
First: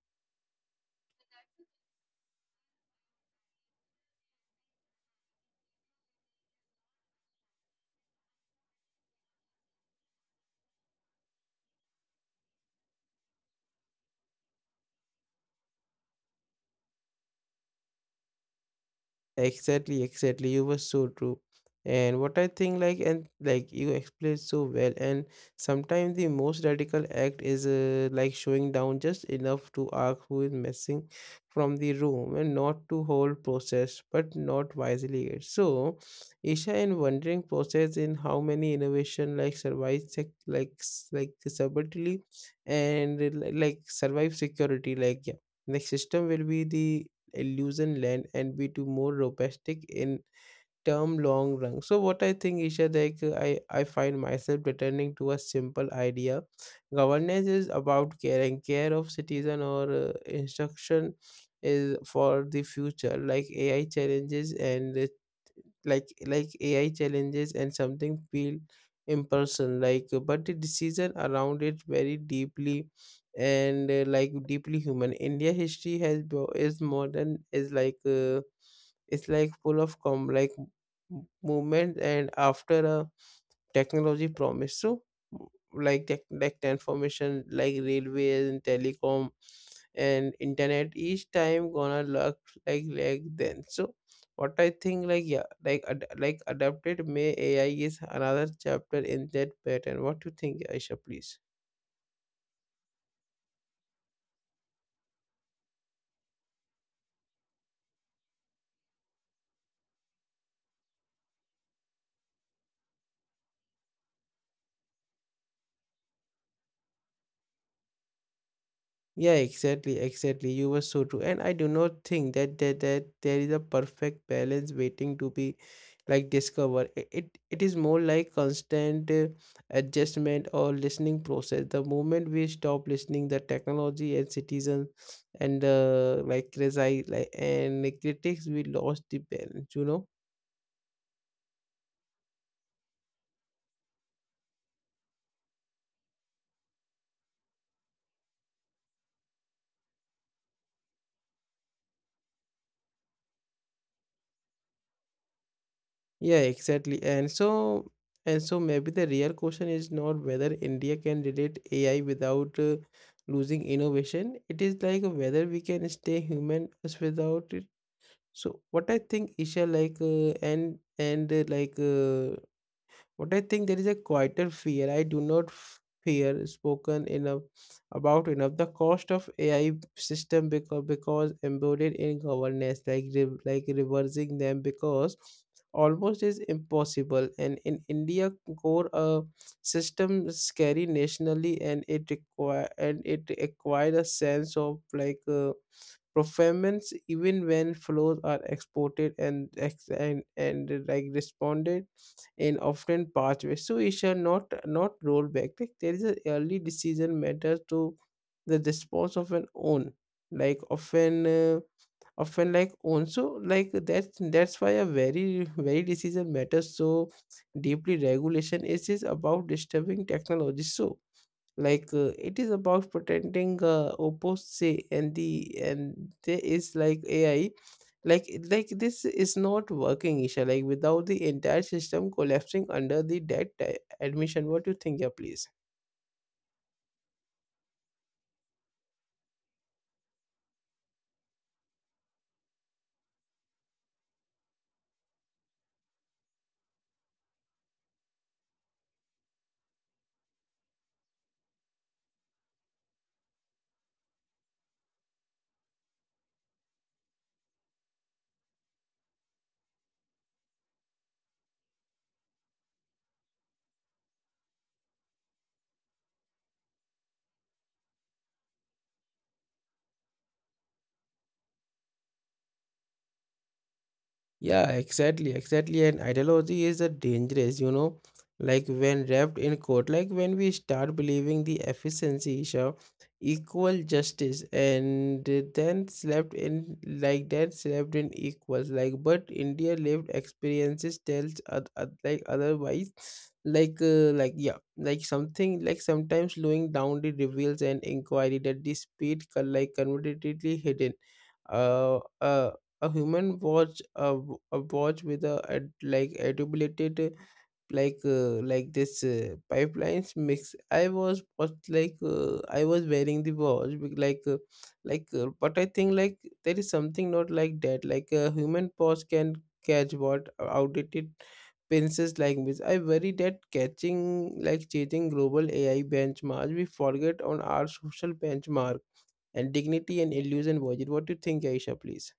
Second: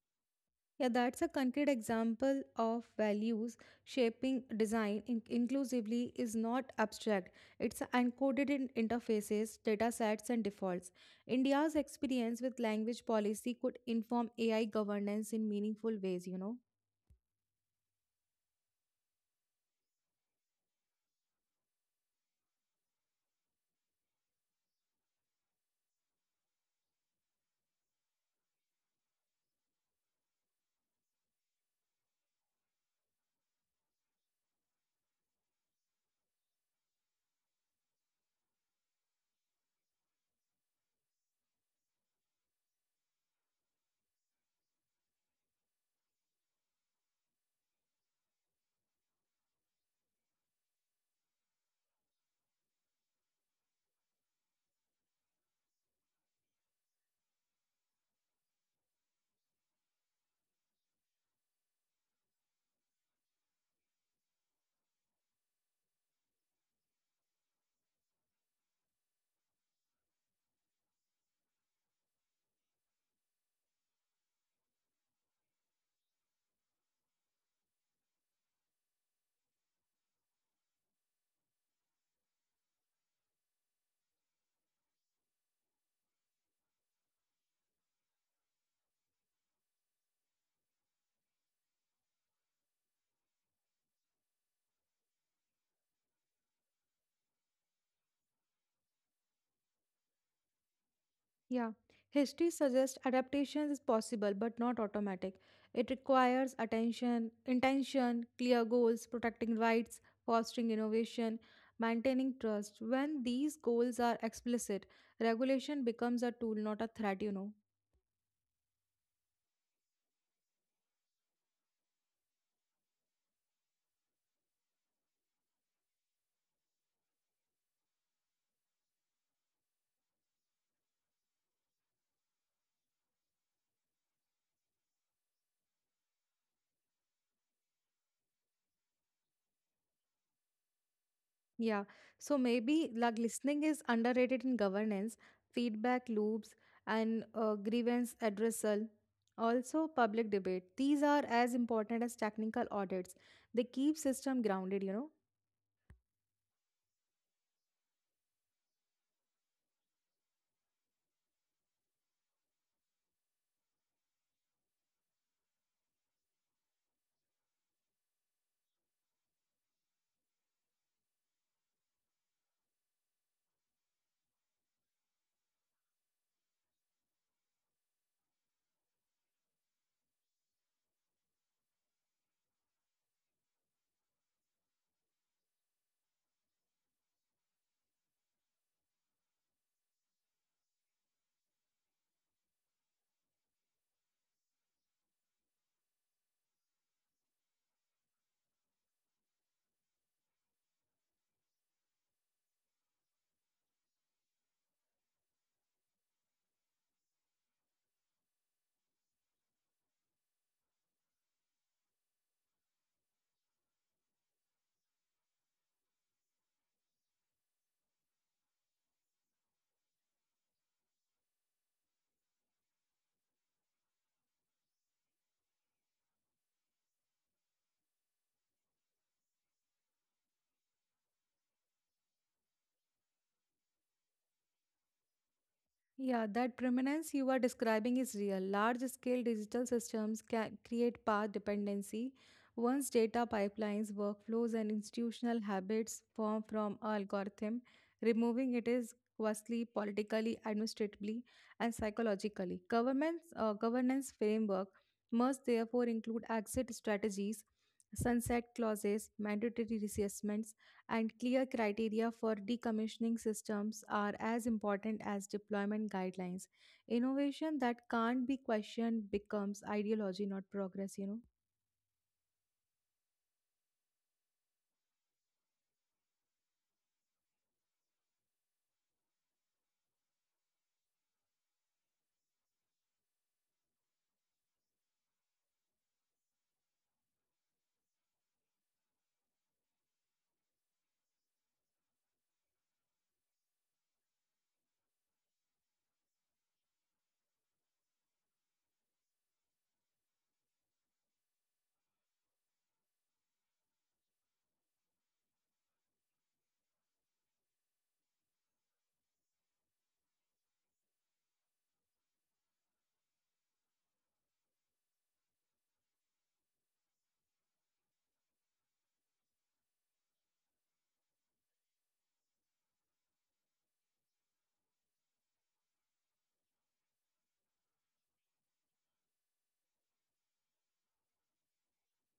[SPEAKER 2] Yeah, that's a concrete example of values shaping design inclusively is not abstract. It's encoded in interfaces, data sets, and defaults. India's experience with language policy could inform AI governance in meaningful ways, you know.
[SPEAKER 1] Exactly, exactly. You were so true. And what I think, like, and like you explained so well, and sometimes the most radical act is like showing down just enough to ask who is missing from the room and not to hold process, but not wisely. It. So, Isha in wondering process in how many innovation like survives subtlety and survive security, like yeah, next system will be the illusion land and be too more robotic in term long run. So what I think, Isha, I find myself returning to a simple idea. Governance is about caring care of citizen or instruction is for the future, like AI challenges and like AI challenges and something feel impersonal but the decision around it very deeply and deeply human. India history has bo- is modern is it's like full of movement and after a technology promised so like transformation like railways and telecom and internet, each time gonna look like then so what I think like adapted may AI is another chapter in that pattern. What do you think, Aisha? Please.
[SPEAKER 2] Yeah, history suggests adaptation is possible but not automatic. It requires attention, intention, clear goals, protecting rights, fostering innovation, maintaining trust. When these goals are explicit, regulation becomes a tool, not a threat, you know.
[SPEAKER 1] Yeah, exactly, exactly. You were so true. And I do not think that there is a perfect balance waiting to be like discovered. It is more like constant adjustment or listening process. The moment we stop listening, the technology and citizens and like resi like and critics, we lost the balance, you know?
[SPEAKER 2] Yeah, so maybe like listening is underrated in governance, feedback loops, and grievance addressal. Also, public debate. These are as important as technical audits. They keep system grounded, you know.
[SPEAKER 1] Yeah, exactly. And so maybe the real question is not whether India can relate AI without losing innovation. It is like whether we can stay human as without it. So what I think, Isha, like and like but I think there is a quieter fear. I do not fear spoken enough the cost of AI system, because embedded in governance like reversing them, because almost is impossible, and in India core system scary nationally, and it require and it acquired a sense of performance even when flows are exported and and like responded and often pathways. So it shall not roll back. Like there is a early decision matters to the response of an own, like often like own. So like that's why a very decision matters so deeply. Regulation is about disturbing technology. So it is about pretending opposed say and there is like AI like this is not working, Isha, without the entire system collapsing under the debt, admission. What do you think? Yeah, please.
[SPEAKER 2] Yeah, that prominence you are describing is real. Large scale digital systems can create path dependency. Once data pipelines, workflows, and institutional habits form from a algorithm, removing it is costly politically, administratively, and psychologically. Governance framework must therefore include exit strategies, sunset clauses, mandatory reassessments, and clear criteria for decommissioning systems are as important as deployment guidelines. Innovation that can't be questioned becomes ideology, not progress, you know.
[SPEAKER 1] Yeah, exactly, exactly. And ideology is a dangerous, you know, like when wrapped in quote, like when we start believing the efficiency issue, equal justice, and then slept in like that slept in equals. Like, but India lived experiences tells like otherwise, yeah, like something like sometimes slowing down the reveals and inquiry that the speed like conveniently hidden. uh, uh, a human watch a, a watch with a, ad, like adulated, this pipelines mix. I was I was wearing the watch with but I think like there is something not like that, like a human watch can catch what, outdated Pences like this. I worry that catching like chasing global AI benchmarks, we forget on our social benchmark and dignity and illusion version. What do you think, Aisha, please?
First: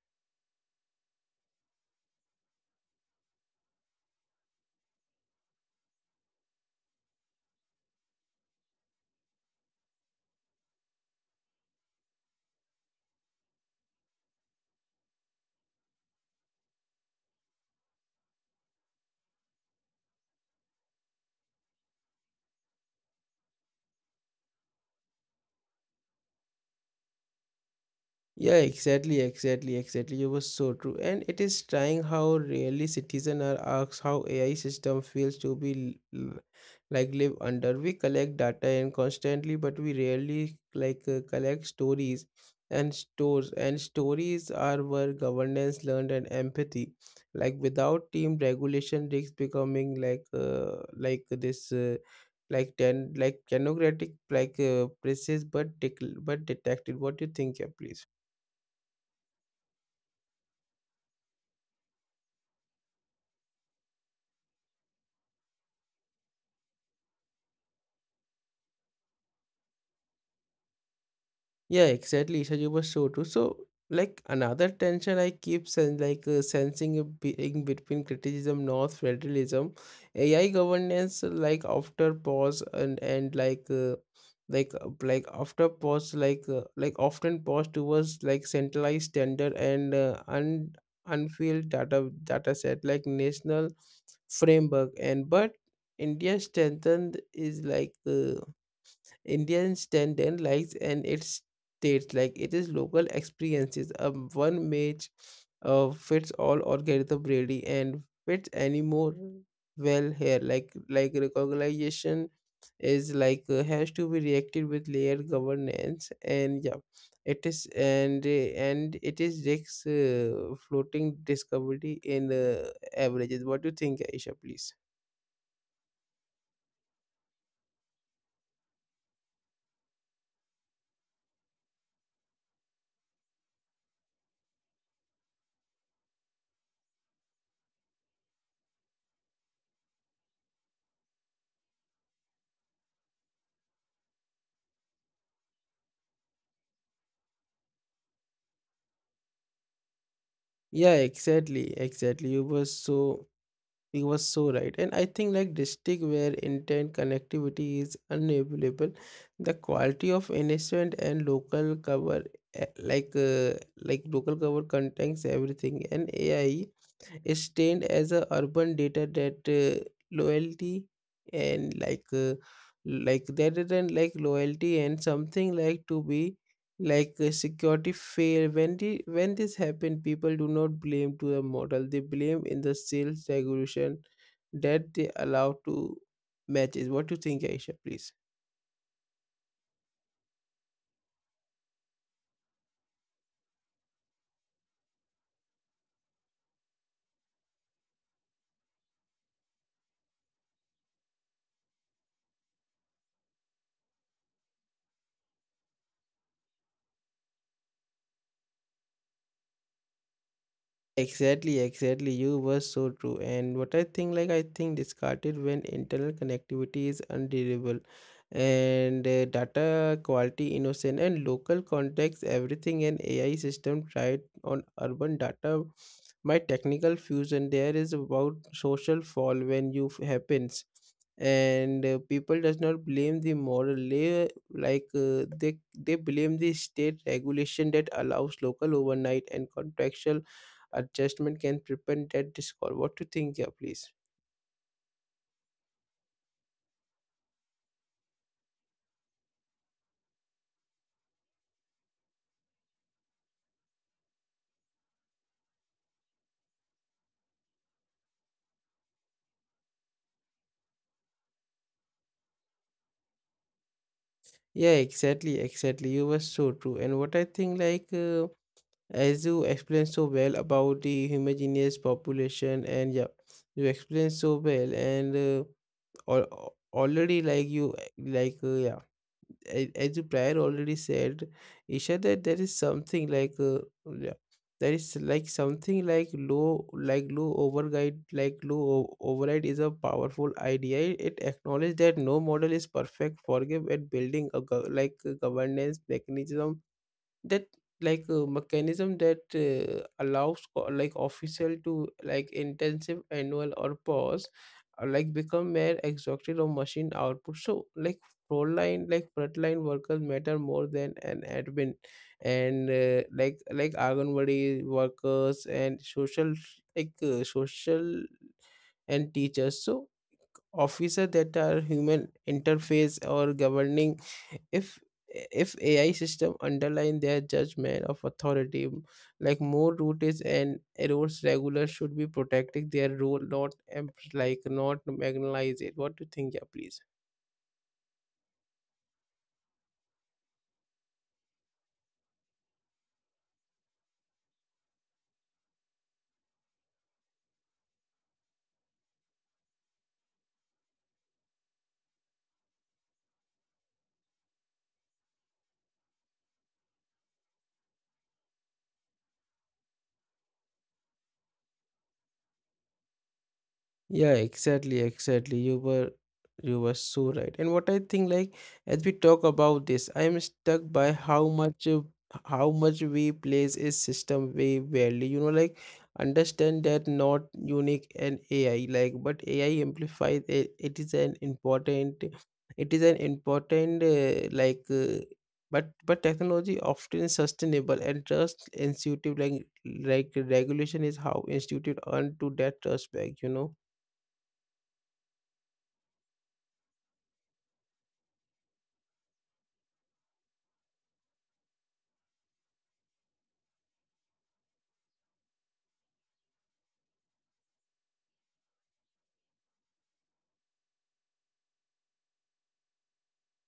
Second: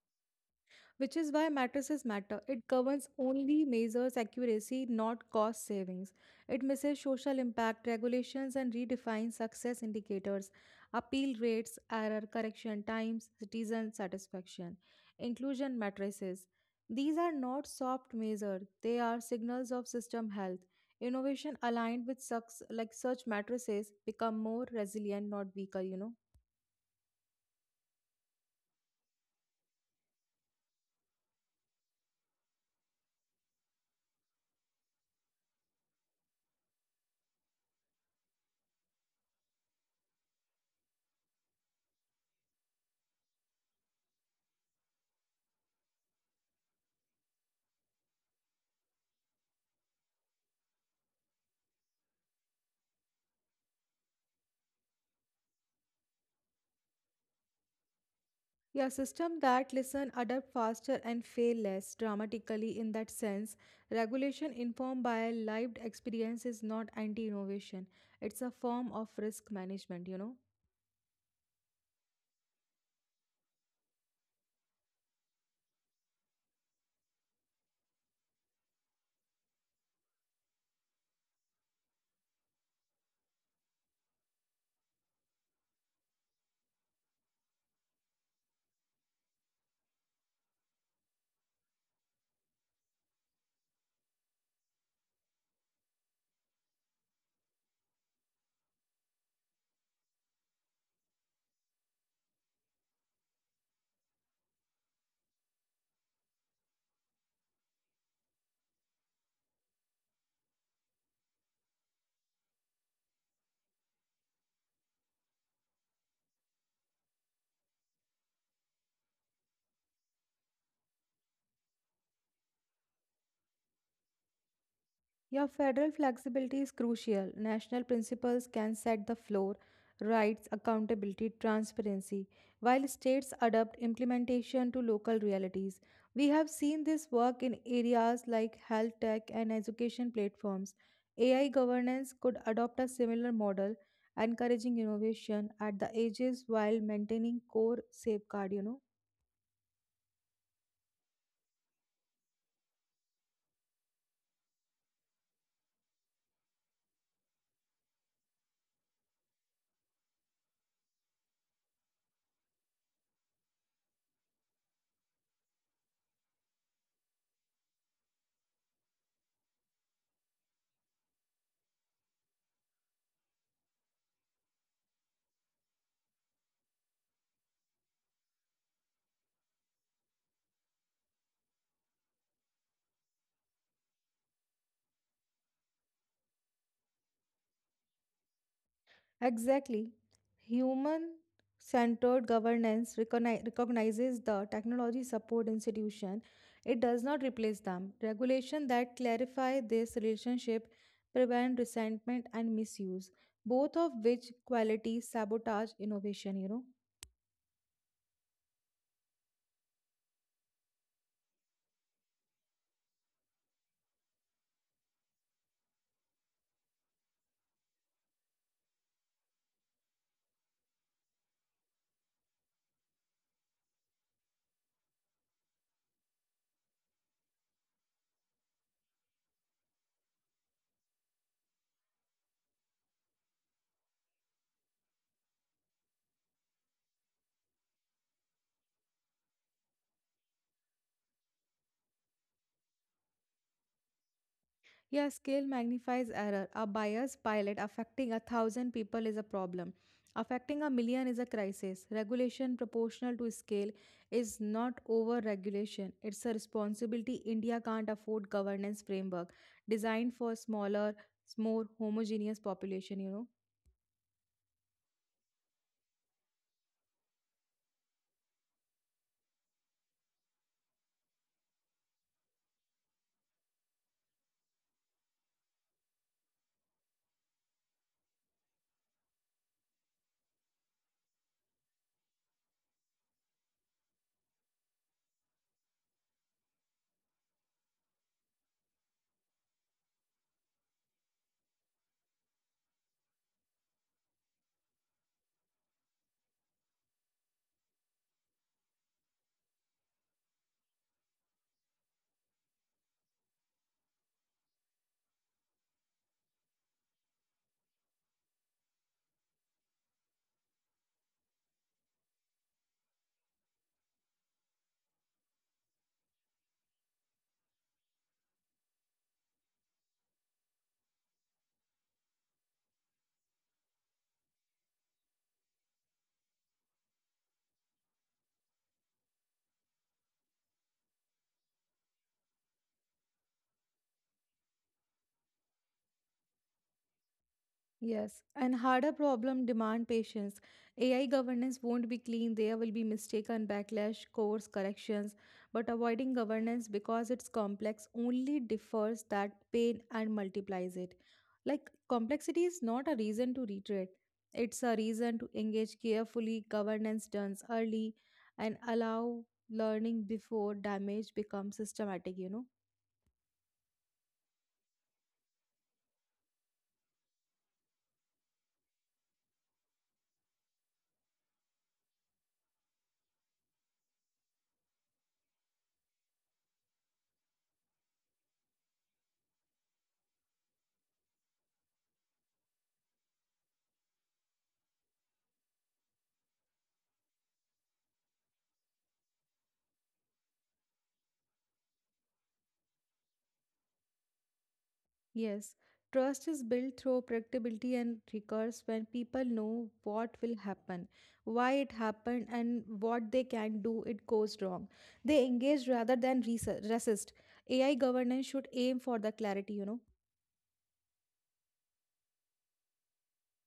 [SPEAKER 2] Which is why matrices matter. It governs only measures accuracy, not cost savings. It measures social impact, regulations, and redefines success indicators, appeal rates, error correction times, citizen satisfaction, inclusion matrices. These are not soft measures, they are signals of system health. Innovation aligned with such, such matrices become more resilient, not weaker, you know.
[SPEAKER 1] Yeah, exactly. You were so true. And it is trying how rarely citizens are asked how AI system feels to be live under. We collect data and constantly, but we rarely collect stories and stores. And stories are where governance learned and empathy. Like without team regulation, risks becoming like this like ten like technocratic process, but detected. What do you think? Yeah, please.
[SPEAKER 2] Yeah, system that listen, adapt faster and fail less dramatically in that sense. Regulation informed by lived experience is not anti-innovation. It's a form of risk management, you know.
[SPEAKER 1] Yeah, exactly, Isha, you were so true. So, like another tension I keep sensing in between criticism, North federalism, AI governance, like after pause and like after pause, like often pause towards like centralized tender and un unfilled data set like national framework and but India strengthened is like. Indian standard likes and its states like it is local experiences. A one match, fits all algorithm really and fits anymore well here. Recognition is has to be reacted with layer governance and yeah, it is and it is risks, floating discovery in averages. What do you think, Aisha? Please.
[SPEAKER 2] Yeah, federal flexibility is crucial. National principles can set the floor, rights, accountability, transparency, while states adapt implementation to local realities. We have seen this work in areas like health tech and education platforms. AI governance could adopt a similar model, encouraging innovation at the edges while maintaining core safeguard, you know.
[SPEAKER 1] Yeah, You were so He was so right. And I think like district where intent connectivity is unavailable, the quality of innocent and local cover, eh, like uh, local cover contains everything and AI is trained as a urban data that, loyalty and rather than like loyalty and something like to be security fail when when this happened, people do not blame to the model, they blame in the sales regulation that they allow to matches. What do you think, Aisha, please?
[SPEAKER 2] Exactly. Human centered governance recognizes the technology support institution. It does not replace them. Regulation that clarify this relationship prevent resentment and misuse, both of which qualities sabotage innovation, you know.
[SPEAKER 1] Exactly, exactly. You were so true. And what I think, like, I think discarded when internal connectivity is unreliable and data quality innocent and local context, everything an AI system tried on urban data. My technical fusion there is about social fall when you happens and people does not blame the moral layer they blame the state regulation that allows local overnight and contractual adjustment can prevent that discord. What to think? Yeah, please.
[SPEAKER 2] Yeah, scale magnifies error. A biased pilot affecting a thousand people is a problem. Affecting a million is a crisis. Regulation proportional to scale is not over regulation. It's a responsibility. India can't afford governance framework designed for smaller, more homogeneous population, you know.
[SPEAKER 1] Yeah, exactly, exactly. You were so true. And what I think, like, as you explained so well about the homogeneous population, and yeah, you explained so well, and al- already like you like yeah, a- as you prior already said, Isha, that there is something yeah, there is like something like low override override is a powerful idea. It acknowledges that no model is perfect, forgive at building a governance mechanism that allows like official to like intensive annual or pause, like become mere exhausted of machine output. So like frontline workers matter more than an admin, and like anganwadi workers and social, social and teachers, so officer that are human interface or governing. if if AI system underline their judgment of authority, like more routes and errors, regular should be protecting their role, not em- like not marginalize it. What do you think? Yeah, please.
[SPEAKER 2] Yes, and harder problem demand patience. AI governance won't be clean. There will be mistake and backlash, course corrections. But avoiding governance because it's complex only defers that pain and multiplies it. Like complexity is not a reason to retreat. It's a reason to engage carefully. Governance done early and allow learning before damage becomes systematic, you know.
[SPEAKER 1] Yeah, exactly, exactly. You were so right. And what I think like, as we talk about this, I am stuck by how much, how much we place a system we value. You know, like understand that not unique and AI, like but AI amplifies it, it is an important, it is an important, but technology often sustainable and trust institute like regulation is how institute earn to that trust back, you know.
[SPEAKER 2] Yes, trust is built through predictability and recurs when people know what will happen, why it happened, and what they can do it goes wrong. They engage rather than resist. AI governance should aim for the clarity, you know.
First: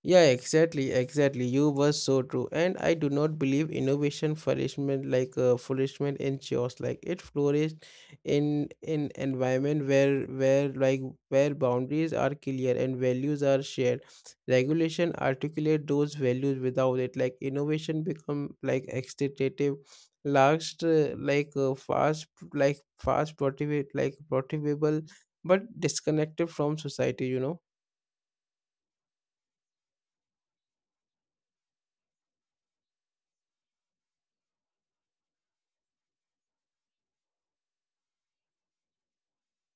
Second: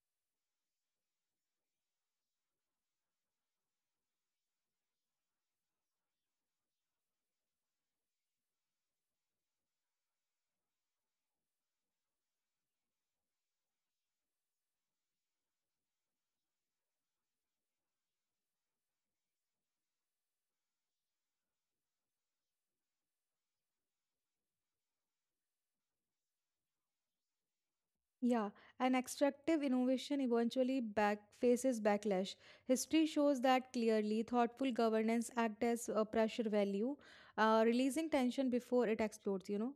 [SPEAKER 1] Yeah, exactly, exactly. You were so true. And I do not believe innovation flourishment flourishment in chaos. Like it flourished in environment where boundaries are clear and values are shared. Regulation articulate those values without it. Like innovation become like extentative, last like fast, like fast motivate like motivable but disconnected from society, you know.
[SPEAKER 2] Yeah, and extractive innovation eventually back faces backlash. History shows that clearly. Thoughtful governance acts as a pressure value, releasing tension before it explodes, you know.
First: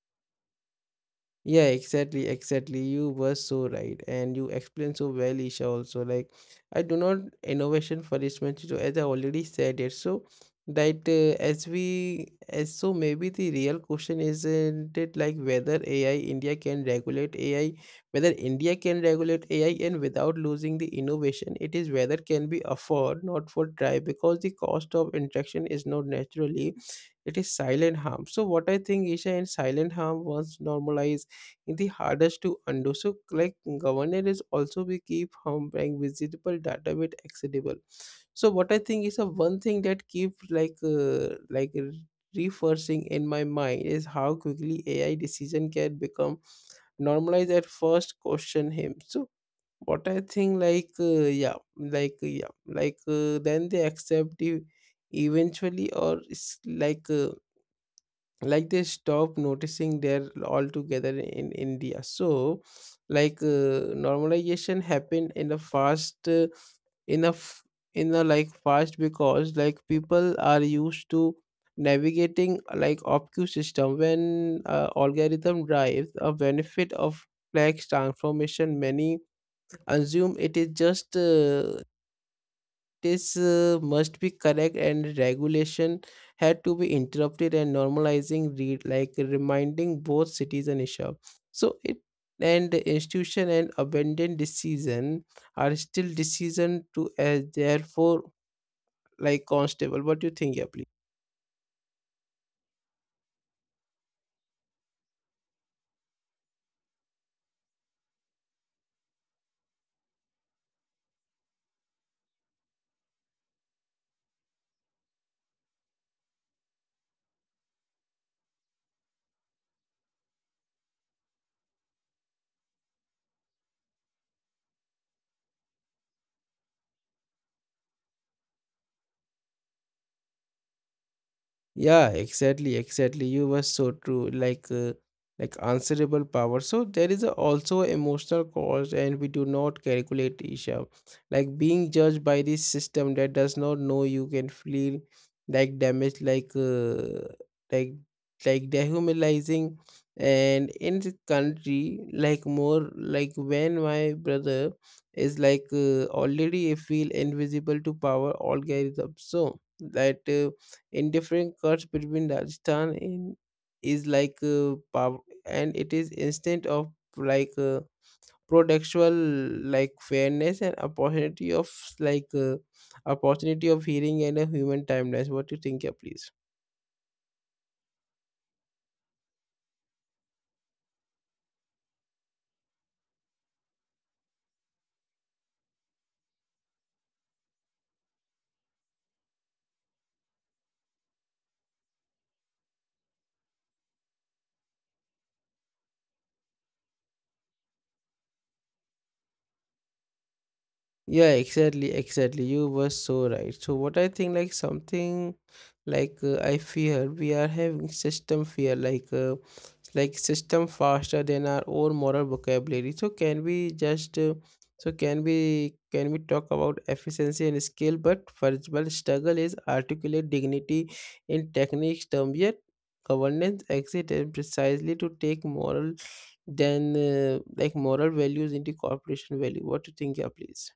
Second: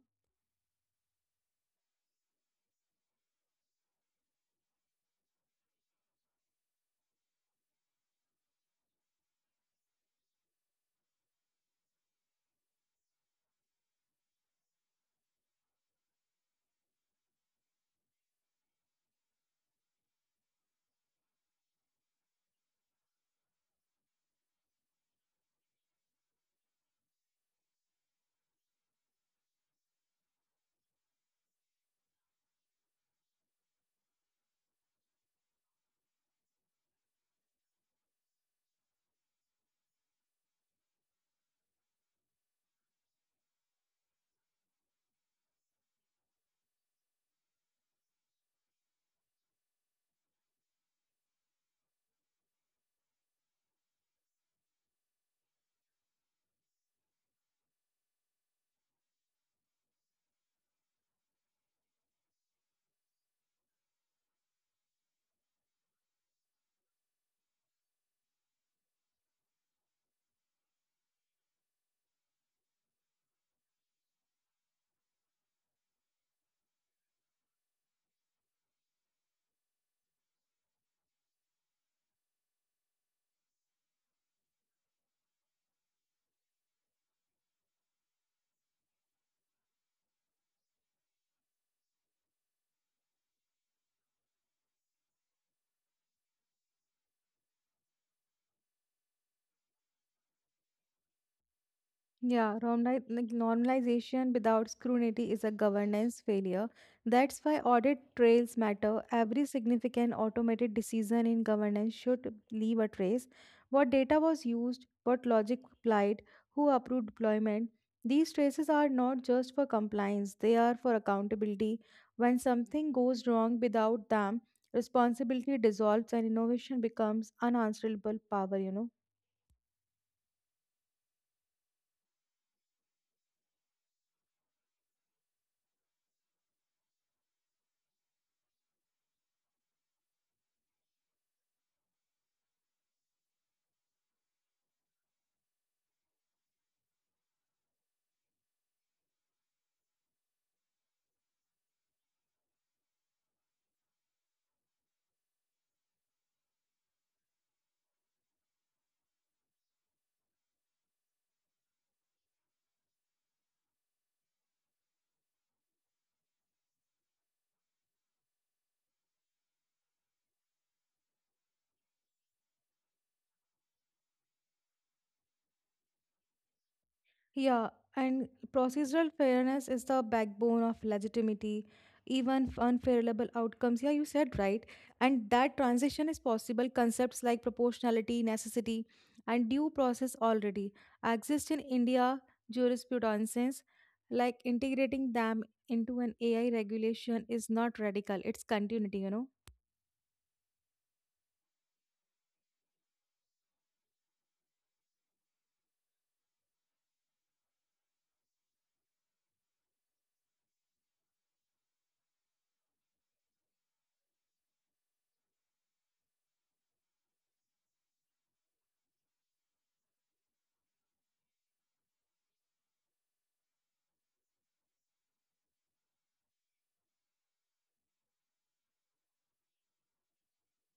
[SPEAKER 1] Yeah, exactly, exactly. You were so right, and you explained so well, Isha. Also, like I do not innovation for this much. So as I already said it, so that, as we as so maybe the real question isn't it like whether AI India can regulate AI, whether India can regulate AI, and without losing the innovation, it is whether can be afford not for try, because the cost of interaction is not naturally, it is silent harm. So what I think, Isha, and silent harm once normalized the hardest to undo. So, like governor is also we keep humping visible data bit accessible. So, what I think is a one thing that keep reversing in my mind is how quickly AI decision can become normalized at first question him. So, what I think then they accept the eventually or it's like they stop noticing they altogether in India. So normalization happened in a fast, in a f- in a like fast, because like people are used to navigating like opq system when, algorithm drives a benefit of flex transformation. Many assume it is just, practice, must be correct, and regulation had to be interrupted and normalizing read like reminding both cities and Isha. So it, and the institution and abandoned decision are still decision to as therefore like constable. What do you think? Yeah, please.
[SPEAKER 2] Yeah, normalization without scrutiny is a governance failure. That's why audit trails matter. Every significant automated decision in governance should leave a trace. What data was used, what logic applied, who approved deployment. These traces are not just for compliance, they are for accountability. When something goes wrong without them, responsibility dissolves and innovation becomes unanswerable power, you know.
[SPEAKER 1] Yeah, exactly, exactly. You were so true. Like, answerable power. So there is a also emotional cost, and we do not calculate, Isha. Like being judged by this system that does not know you can feel like damaged, like dehumanizing. And in this country, like more like when my brother is already feel invisible to power algorithm. So that. In different cuts between Rajasthan in is and it is instant of like uh, pretextual like fairness and opportunity of like uh, opportunity of hearing and a human timelines. What do you think? Yeah, please.
[SPEAKER 2] Yeah, and procedural fairness is the backbone of legitimaity, even unfavorable outcomes. Yeah, you said right. And that transition is possible. Concepts like proportionality, necessity, and due process already exist in India jurisprudence. Like integrating them into an AI regulation is not radical, it's continuity, you know.
[SPEAKER 1] Yeah, exactly, exactly. You were so right. So what I think like something I fear we are having system fear system faster than our own moral vocabulary. So can we just, can we talk about efficiency and skill but first struggle is articulate dignity in techniques term yet governance exists and precisely to take moral than, moral values into corporation value. What do you think? Yeah, please.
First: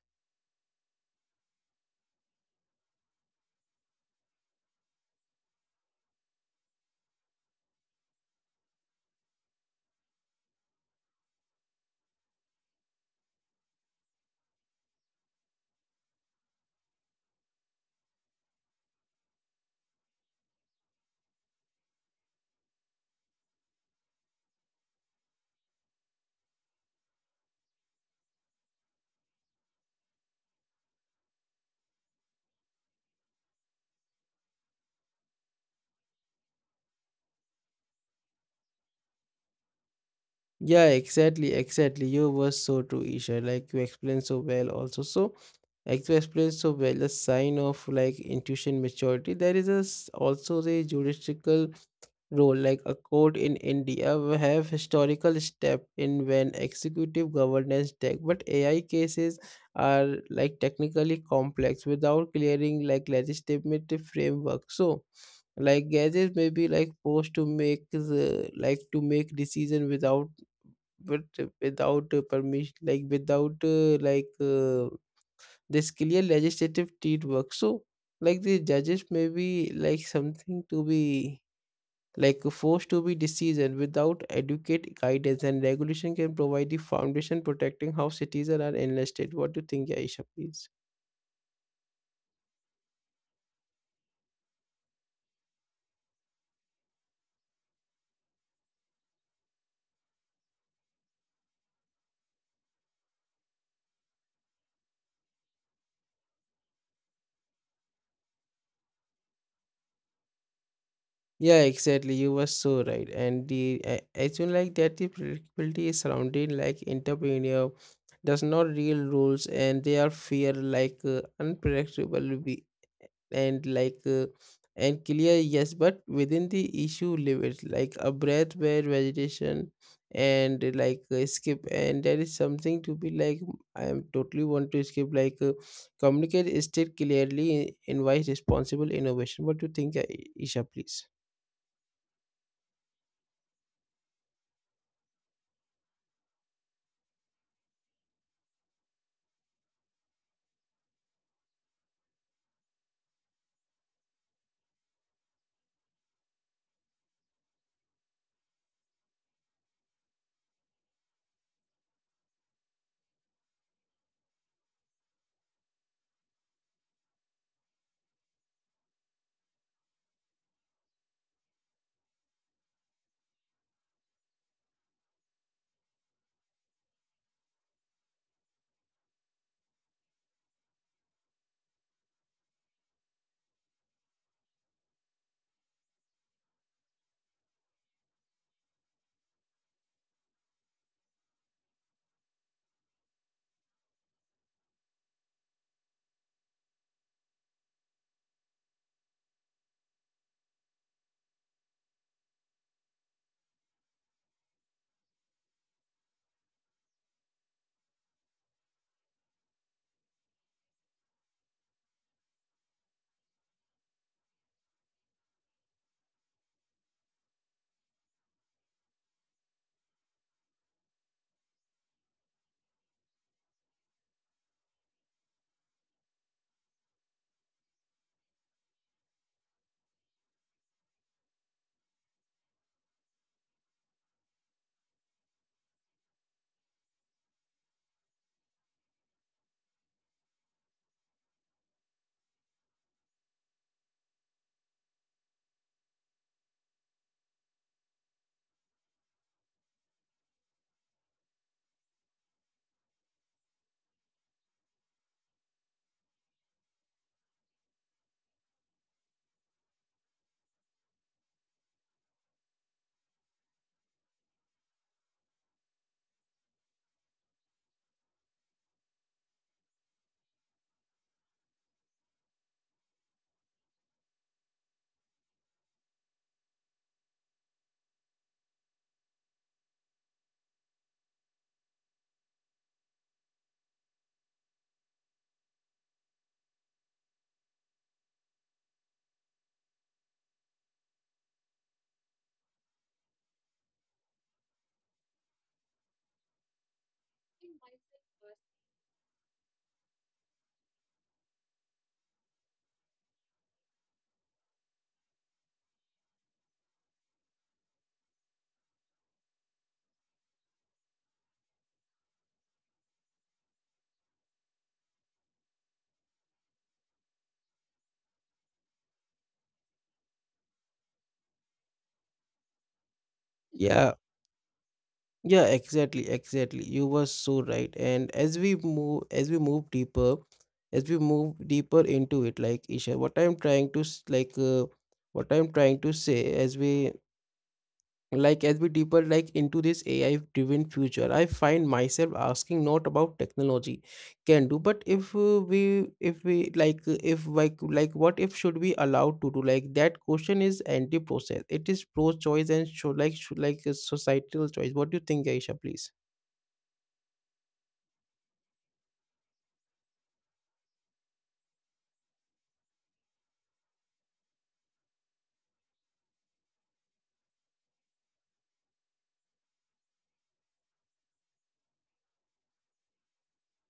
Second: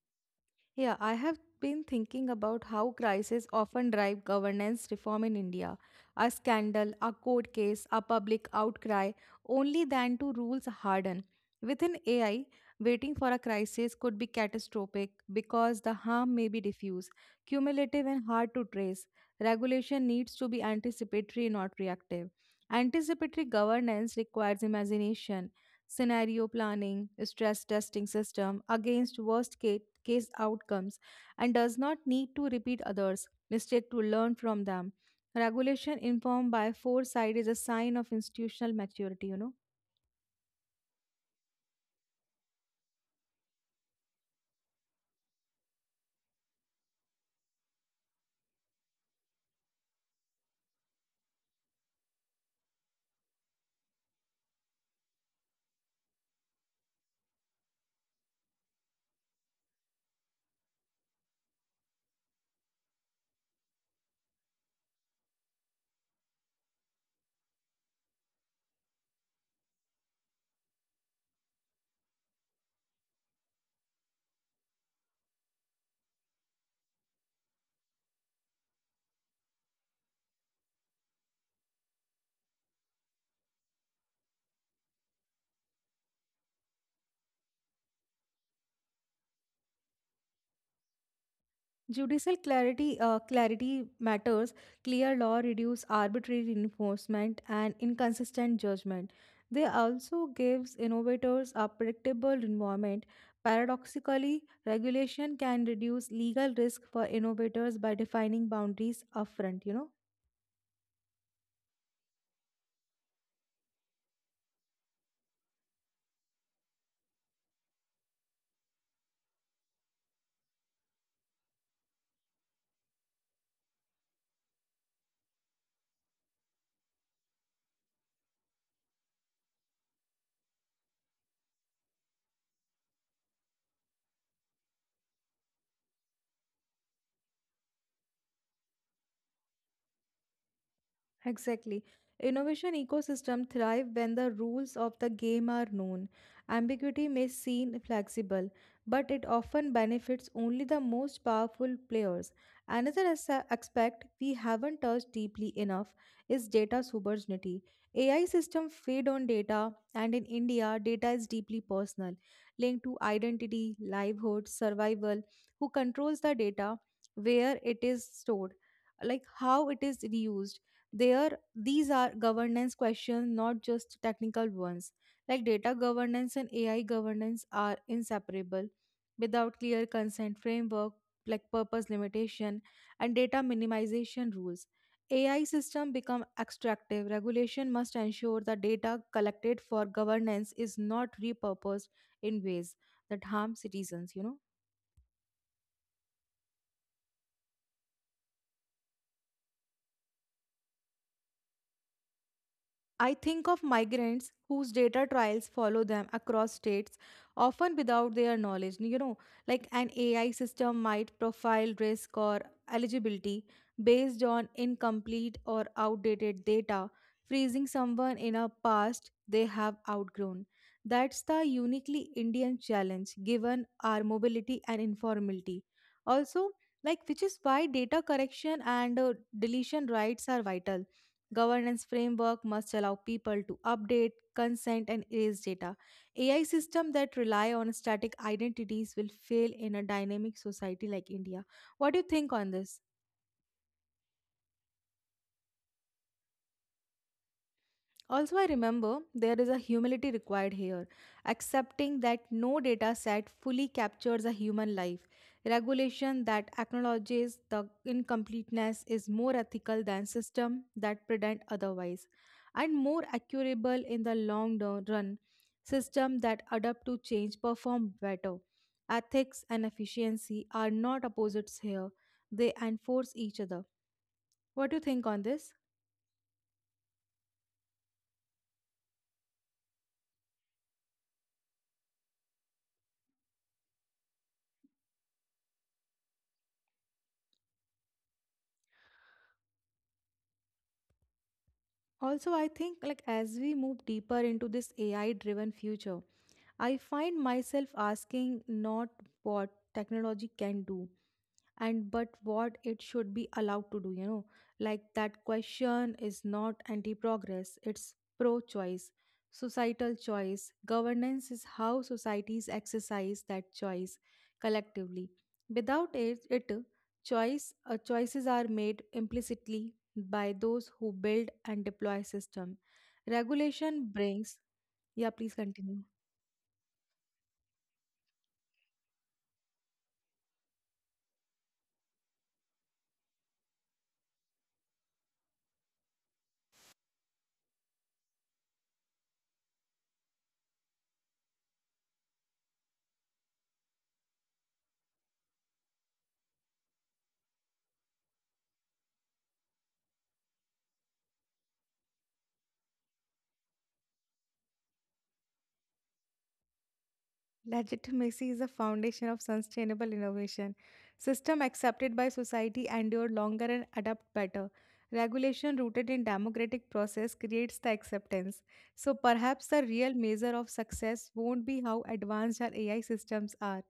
[SPEAKER 2] Yeah, I have been thinking about how crises often drive governance reform in India. A scandal, a court case, a public outcry, only then do rules harden. Within AI, waiting for a crisis could be catastrophic because the harm may be diffuse, cumulative, and hard to trace. Regulation needs to be anticipatory, not reactive. Anticipatory governance requires imagination, scenario planning, stress testing system against worst case outcomes and does not need to repeat others' mistake to learn from them. Regulation informed by foresight is a sign of institutional maturity, you know.
[SPEAKER 1] Yeah, exactly, exactly. You were so true, Isha. Like you explained so well also. So like you explained so well the sign of like intuition maturity. There is a, also the judicial role, like a court in India will have historical step in when executive governance tech, but AI cases are like technically complex without clearing like legislative framework. So like gadgets may be like forced to make the like to make decision without, but without, permission like without like this clear legislative work. So like the judges may be like something to be like forced to be decision without adequate guidance, and regulation can provide the foundation protecting how citizens are enlisted. What do you think, Aisha, please?
[SPEAKER 2] Judicial clarity clarity matters. Clear law reduce arbitrary enforcement and inconsistent judgment. They also gives innovators a predictable environment. Paradoxically, regulation can reduce legal risk for innovators by defining boundaries upfront, you know.
[SPEAKER 1] Yeah, exactly. You were so right. I feel like that the predictability is surrounded like entrepreneur does not real rules and they are fear unpredictable be- and like and clear, yes, but within the issue limits like a breath where vegetation and like skip and there is something to be like I am totally want to skip communicate state clearly invite responsible innovation. What do you think, Isha, please?
[SPEAKER 2] Exactly. Innovation ecosystem thrive when the rules of the game are known. Ambiguity may seem flexible, but it often benefits only the most powerful players. Another aspect we haven't touched deeply enough is data sovereignty. AI systems feed on data, and in India, data is deeply personal, linked to identity, livelihood, survival, who controls the data, where it is stored, like how it is reused. There, these are governance questions, not just technical ones. Like data governance and AI governance are inseparable. Without clear consent framework, like purpose limitation and data minimization rules, AI system become extractive. Regulation must ensure the data collected for governance is not repurposed in ways that harm citizens, you know. I think of migrants whose data trials follow them across states, often without their knowledge. You know, like an AI system might profile risk or eligibility based on incomplete or outdated data, freezing someone in a past they have outgrown. That's the uniquely Indian challenge given our mobility and informality. Also, like which is why data correction and deletion rights are vital. Governance framework must allow people to update, consent, and erase data. AI systems that rely on static identities will fail in a dynamic society like India. What do you think on this? Also, I remember there is a humility required here, accepting that no data set fully captures a human life. Regulation that acknowledges the incompleteness is more ethical than systems that pretend otherwise, and more accurable in the long run. Systems that adapt to change perform better. Ethics and efficiency are not opposites here, they enforce each other. What do you think on this? Also, I think like as we move deeper into this AI driven future, I find myself asking not what technology can do, and but what it should be allowed to do, you know. Like that question is not anti progress, it's pro choice, societal choice. Governance is how societies exercise that choice collectively. Without it, choice, choices are made implicitly by those who build and deploy system. Regulation
[SPEAKER 1] Yeah,
[SPEAKER 2] brings yeah please
[SPEAKER 1] Yeah,
[SPEAKER 2] continue.
[SPEAKER 1] exactly. You were so right. And as we move deeper, as we move deeper into it, like Isha, what I'm trying to say, as we like, as we deeper like into this AI-driven future, I find myself asking not about technology can do, but if we, if we like, if like, like, what if should we allowed to do? Like that question is anti-process. It is pro-choice and show like, should societal choice. What do you think, Aisha, please?
[SPEAKER 2] Legitimacy is the foundation of sustainable innovation. System accepted by society endure longer and adapt better. Regulation rooted in democratic process creates the acceptance. So perhaps the real measure of success won't be how advanced our AI systems are,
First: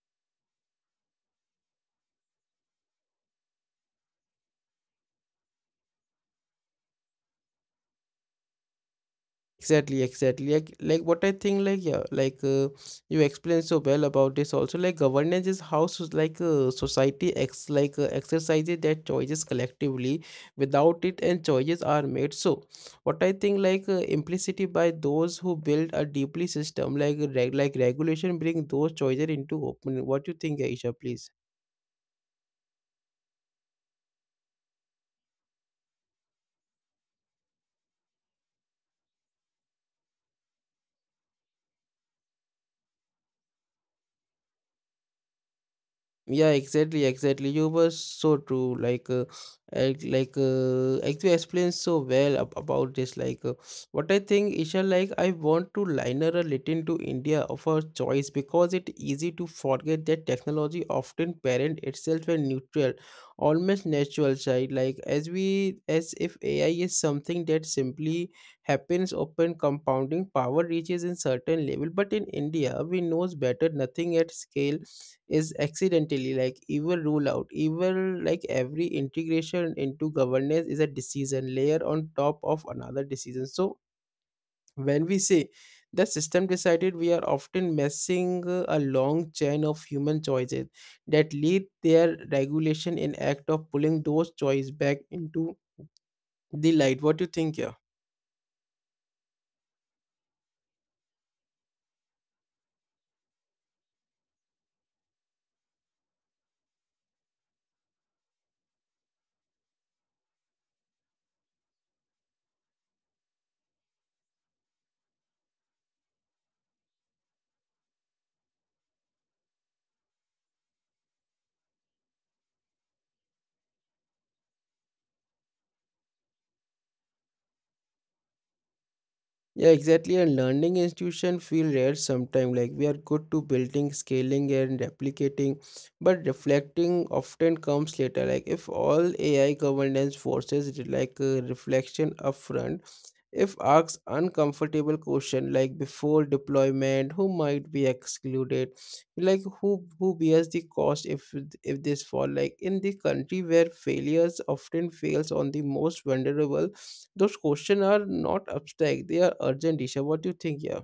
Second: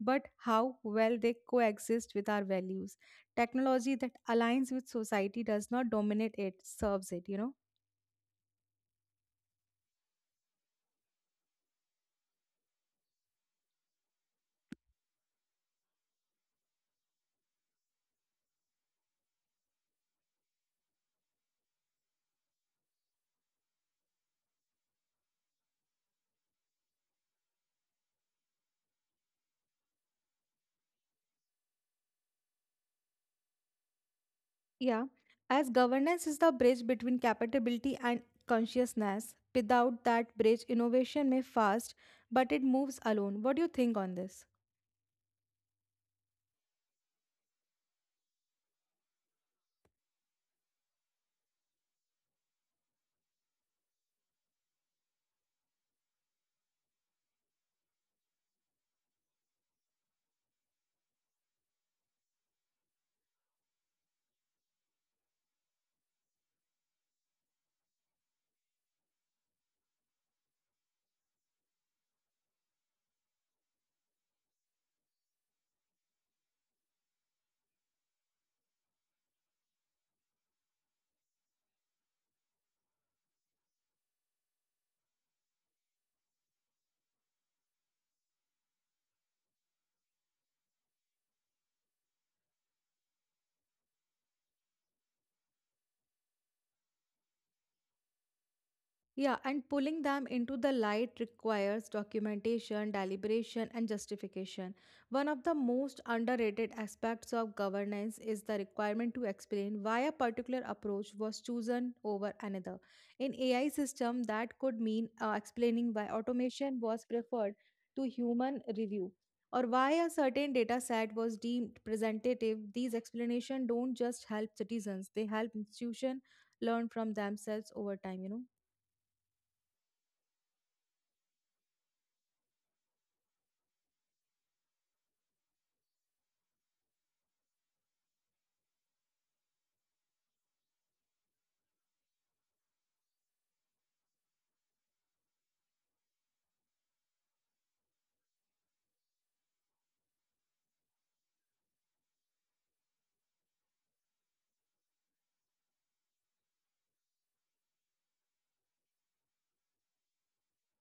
[SPEAKER 2] but how well they coexist with our values. Technology that aligns with society does not dominate it, serves it, you know.
[SPEAKER 1] Exactly. Like what I think, like yeah, you explained so well about this. Also, like governance is how so, like society ex like exercises their choices collectively. Without it, and choices are made. So, what I think, implicitly by those who build a deeply system, like regulation, bring those choices into open. What you think, Aisha? Please.
[SPEAKER 2] Yeah, as governance is the bridge between capability and consciousness. Without that bridge, innovation may fast, but it moves alone. What do you think on this?
[SPEAKER 1] Yeah, exactly. You were so true. Like you explained so well ab about this. What I think, Isha, like, I want to liner a little to India of our choice because it easy to forget that technology often parent itself a neutral, almost natural side. Like, as if AI is something that simply happens, open compounding power reaches in certain level. But in India, we knows better. Nothing at scale is accidentally like evil rule out evil, like every integration into governance is a decision layer on top of another decision. So when we say the system decided, we are often messing a long chain of human choices that lead their regulation in act of pulling those choices back into the light. What do you think here?
[SPEAKER 2] Yeah, and pulling them into the light requires documentation, deliberation, and justification. One of the most underrated aspects of governance is the requirement to explain why a particular approach was chosen over another. In AI system, that could mean explaining why automation was preferred to human review or why a certain data set was deemed representative. These explanations don't just help citizens; they help institutions learn from themselves over time, you know.
[SPEAKER 1] Yeah, exactly. And learning institution feel rare sometimes. Like we are good to building, scaling, and replicating, but reflecting often comes later. Like if all AI governance forces reflection upfront. If asked uncomfortable question like before deployment, who might be excluded, like who bears the cost if this fall, like in the country where failures often fails on the most vulnerable, those questions are not abstract; they are urgent. Disha, what do you think? Yeah.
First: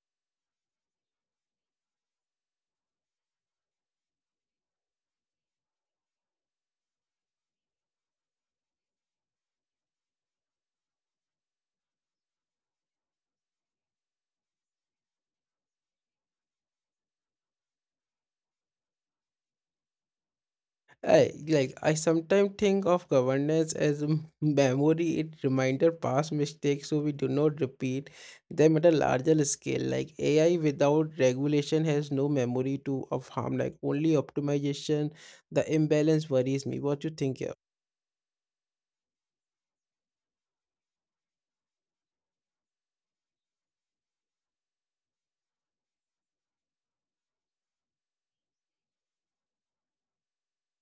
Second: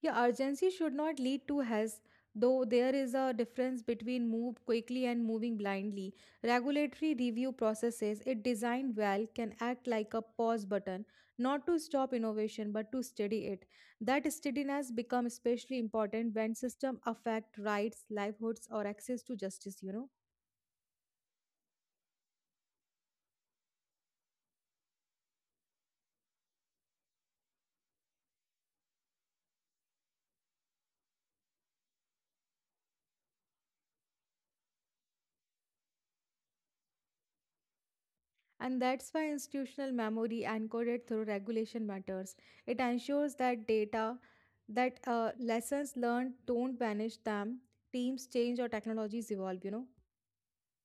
[SPEAKER 2] Yeah, urgency should not lead to haste, though there is a difference between move quickly and moving blindly. Regulatory review processes, if designed well, can act like a pause button, not to stop innovation but to steady it. That steadiness becomes especially important when systems affect rights, livelihoods, or access to justice, you know.
[SPEAKER 1] I like I sometimes think of governance as a memory, it reminder past mistakes so we do not repeat them at a larger scale. Like AI without regulation has no memory to of harm, like only optimization. The imbalance worries me. What you think here?
[SPEAKER 2] And that's why institutional memory encoded through regulation matters. It ensures that data, that lessons learned don't vanish them, teams change or technologies evolve, you know.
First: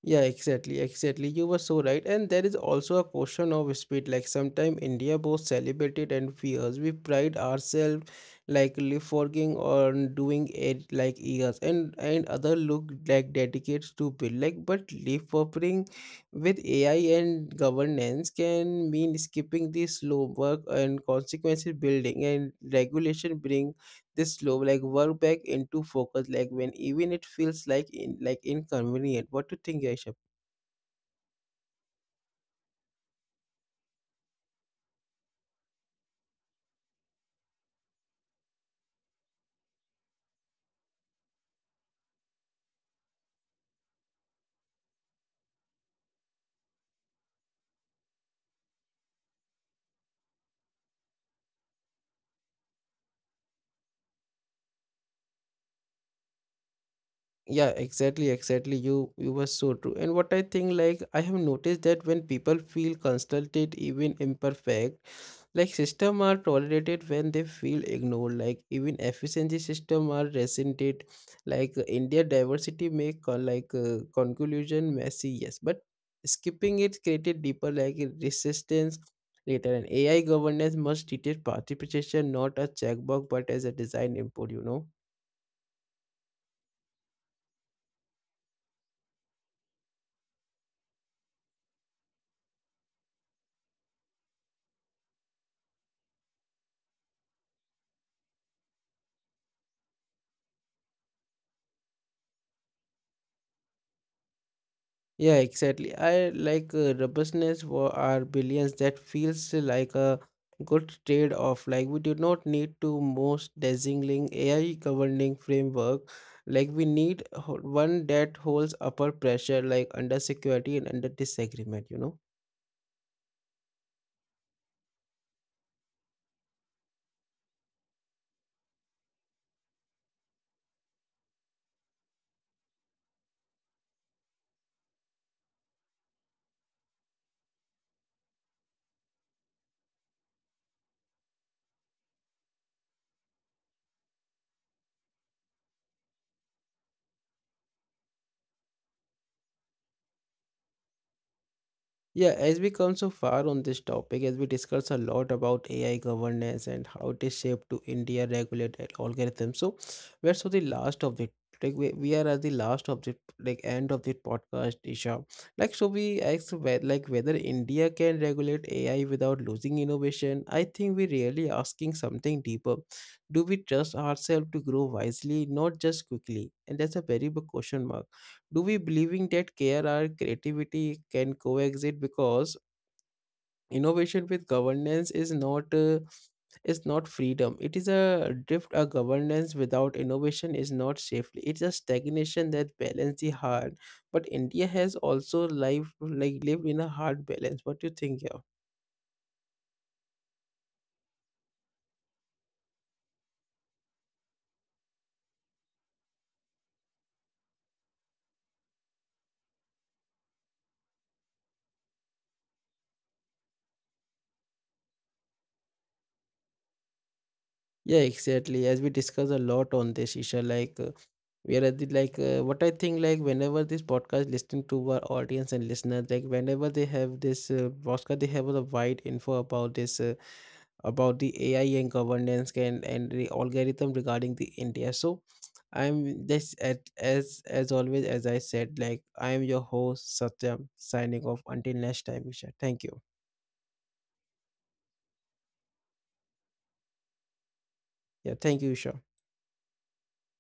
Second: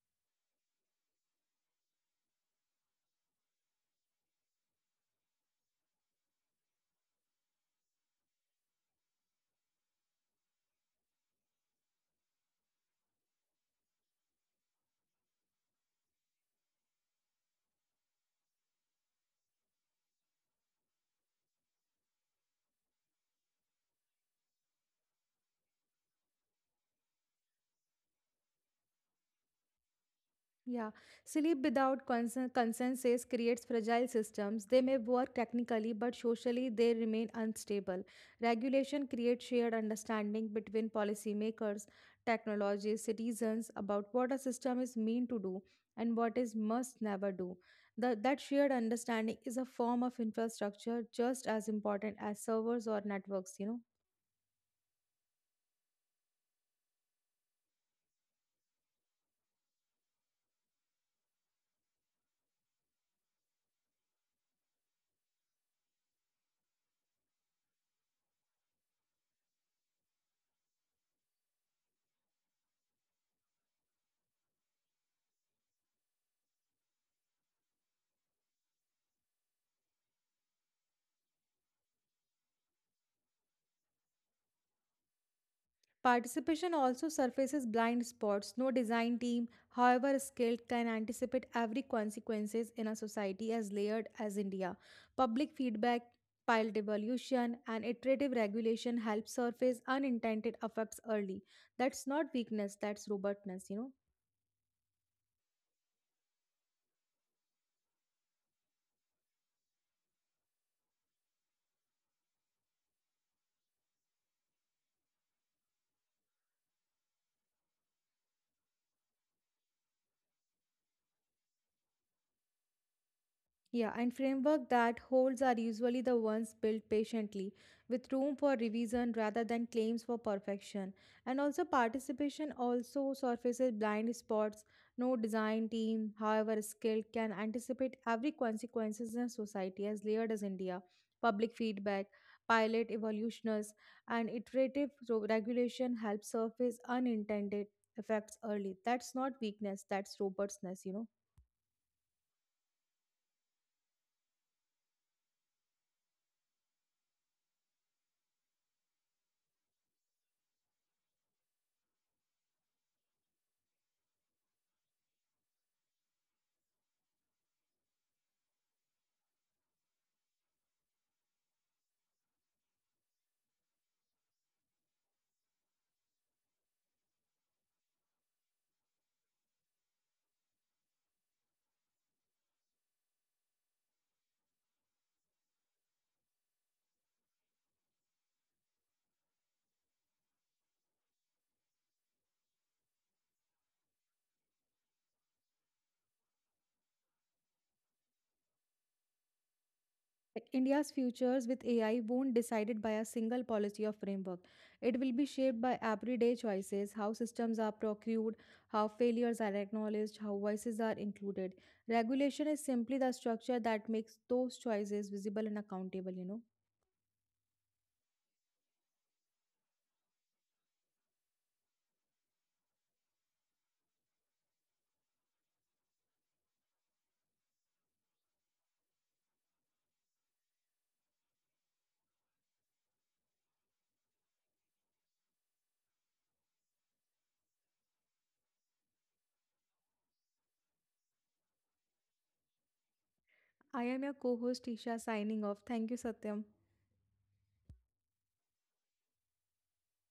[SPEAKER 1] Yeah, exactly. You were so right. And there is also a question of speed. Like sometimes India both celebrated and fears. We pride ourselves forging on doing it like years and other look like dedicated to build like, but leapfrogging with AI and governance can mean skipping the slow work and consequences building, and regulation bring this slow, like work back into focus, like when even it feels like in like inconvenient. What do you think, Aisha?
[SPEAKER 2] Yeah, sleep without consensus creates fragile systems. They may work technically, but socially they remain unstable. Regulation creates shared understanding between policymakers, technologists, citizens about what a system is meant to do and what is must never do. That shared understanding is a form of infrastructure just as important as servers or networks, you know.
[SPEAKER 1] Yeah, exactly. You were so true. And what I think, like I have noticed that when people feel consulted, even imperfect, like system are tolerated when they feel ignored. Like even efficiency system are resented. Like India diversity make conclusion messy. Yes, but skipping it created deeper resistance later. And AI governance must detect participation not a checkbox but as a design input. You know.
[SPEAKER 2] Participation also surfaces blind spots. No design team, however skilled, can anticipate every consequences in a society as layered as India. Public feedback, pilot evolution, and iterative regulation help surface unintended effects early. That's not weakness, that's robustness, you know.
[SPEAKER 1] Yeah, exactly. I like Robustness were our billions that feels like a good trade-off. Like we do not need to most dazzling AI governing framework. Like we need one that holds upper pressure, like under security and under disagreement. You know.
[SPEAKER 2] Yeah, and framework that holds are usually the ones built patiently, with room for revision rather than claims for perfection. And also participation also surfaces blind spots. No design team, however skilled, can anticipate every consequences in a society as layered as India. Public feedback, pilot evolutioners, and iterative regulation help surface unintended effects early. That's not weakness, that's robustness, you know.
[SPEAKER 1] Yeah, as we come so far on this topic, as we discuss a lot about AI governance and how it is shaped to India regulated algorithm. So we're so the last of the we are at the last of the like end of the podcast, Isha. Like so we asked like whether India can regulate AI without losing innovation. I think we're really asking something deeper. Do we trust ourselves to grow wisely, not just quickly? And that's a very big question mark, do we believing that care or creativity can coexist? Because innovation with governance is not freedom, it is a drift. A governance without innovation is not safely, it's a stagnation. That balance the hard, but India has also life like lived in a hard balance. What do you think? Yeah.
[SPEAKER 2] Like India's futures with AI won't decided by a single policy or framework. It will be shaped by everyday choices, how systems are procured, how failures are acknowledged, how voices are included. Regulation is simply the structure that makes those choices visible and accountable, you know.
[SPEAKER 1] Yeah, exactly, as we discuss a lot on this issue like where I did like what I think, like whenever this podcast listening to our audience and listeners, like whenever they have this podcast they have a wide info about this about the AI and governance and the algorithm regarding the India. So I'm this at as always, as I said, like I am your host Satyam signing off until next time. Isha, thank you.
[SPEAKER 2] I am your co-host Isha signing off. Thank you, Satyam.
[SPEAKER 1] Yeah, thank you, Isha.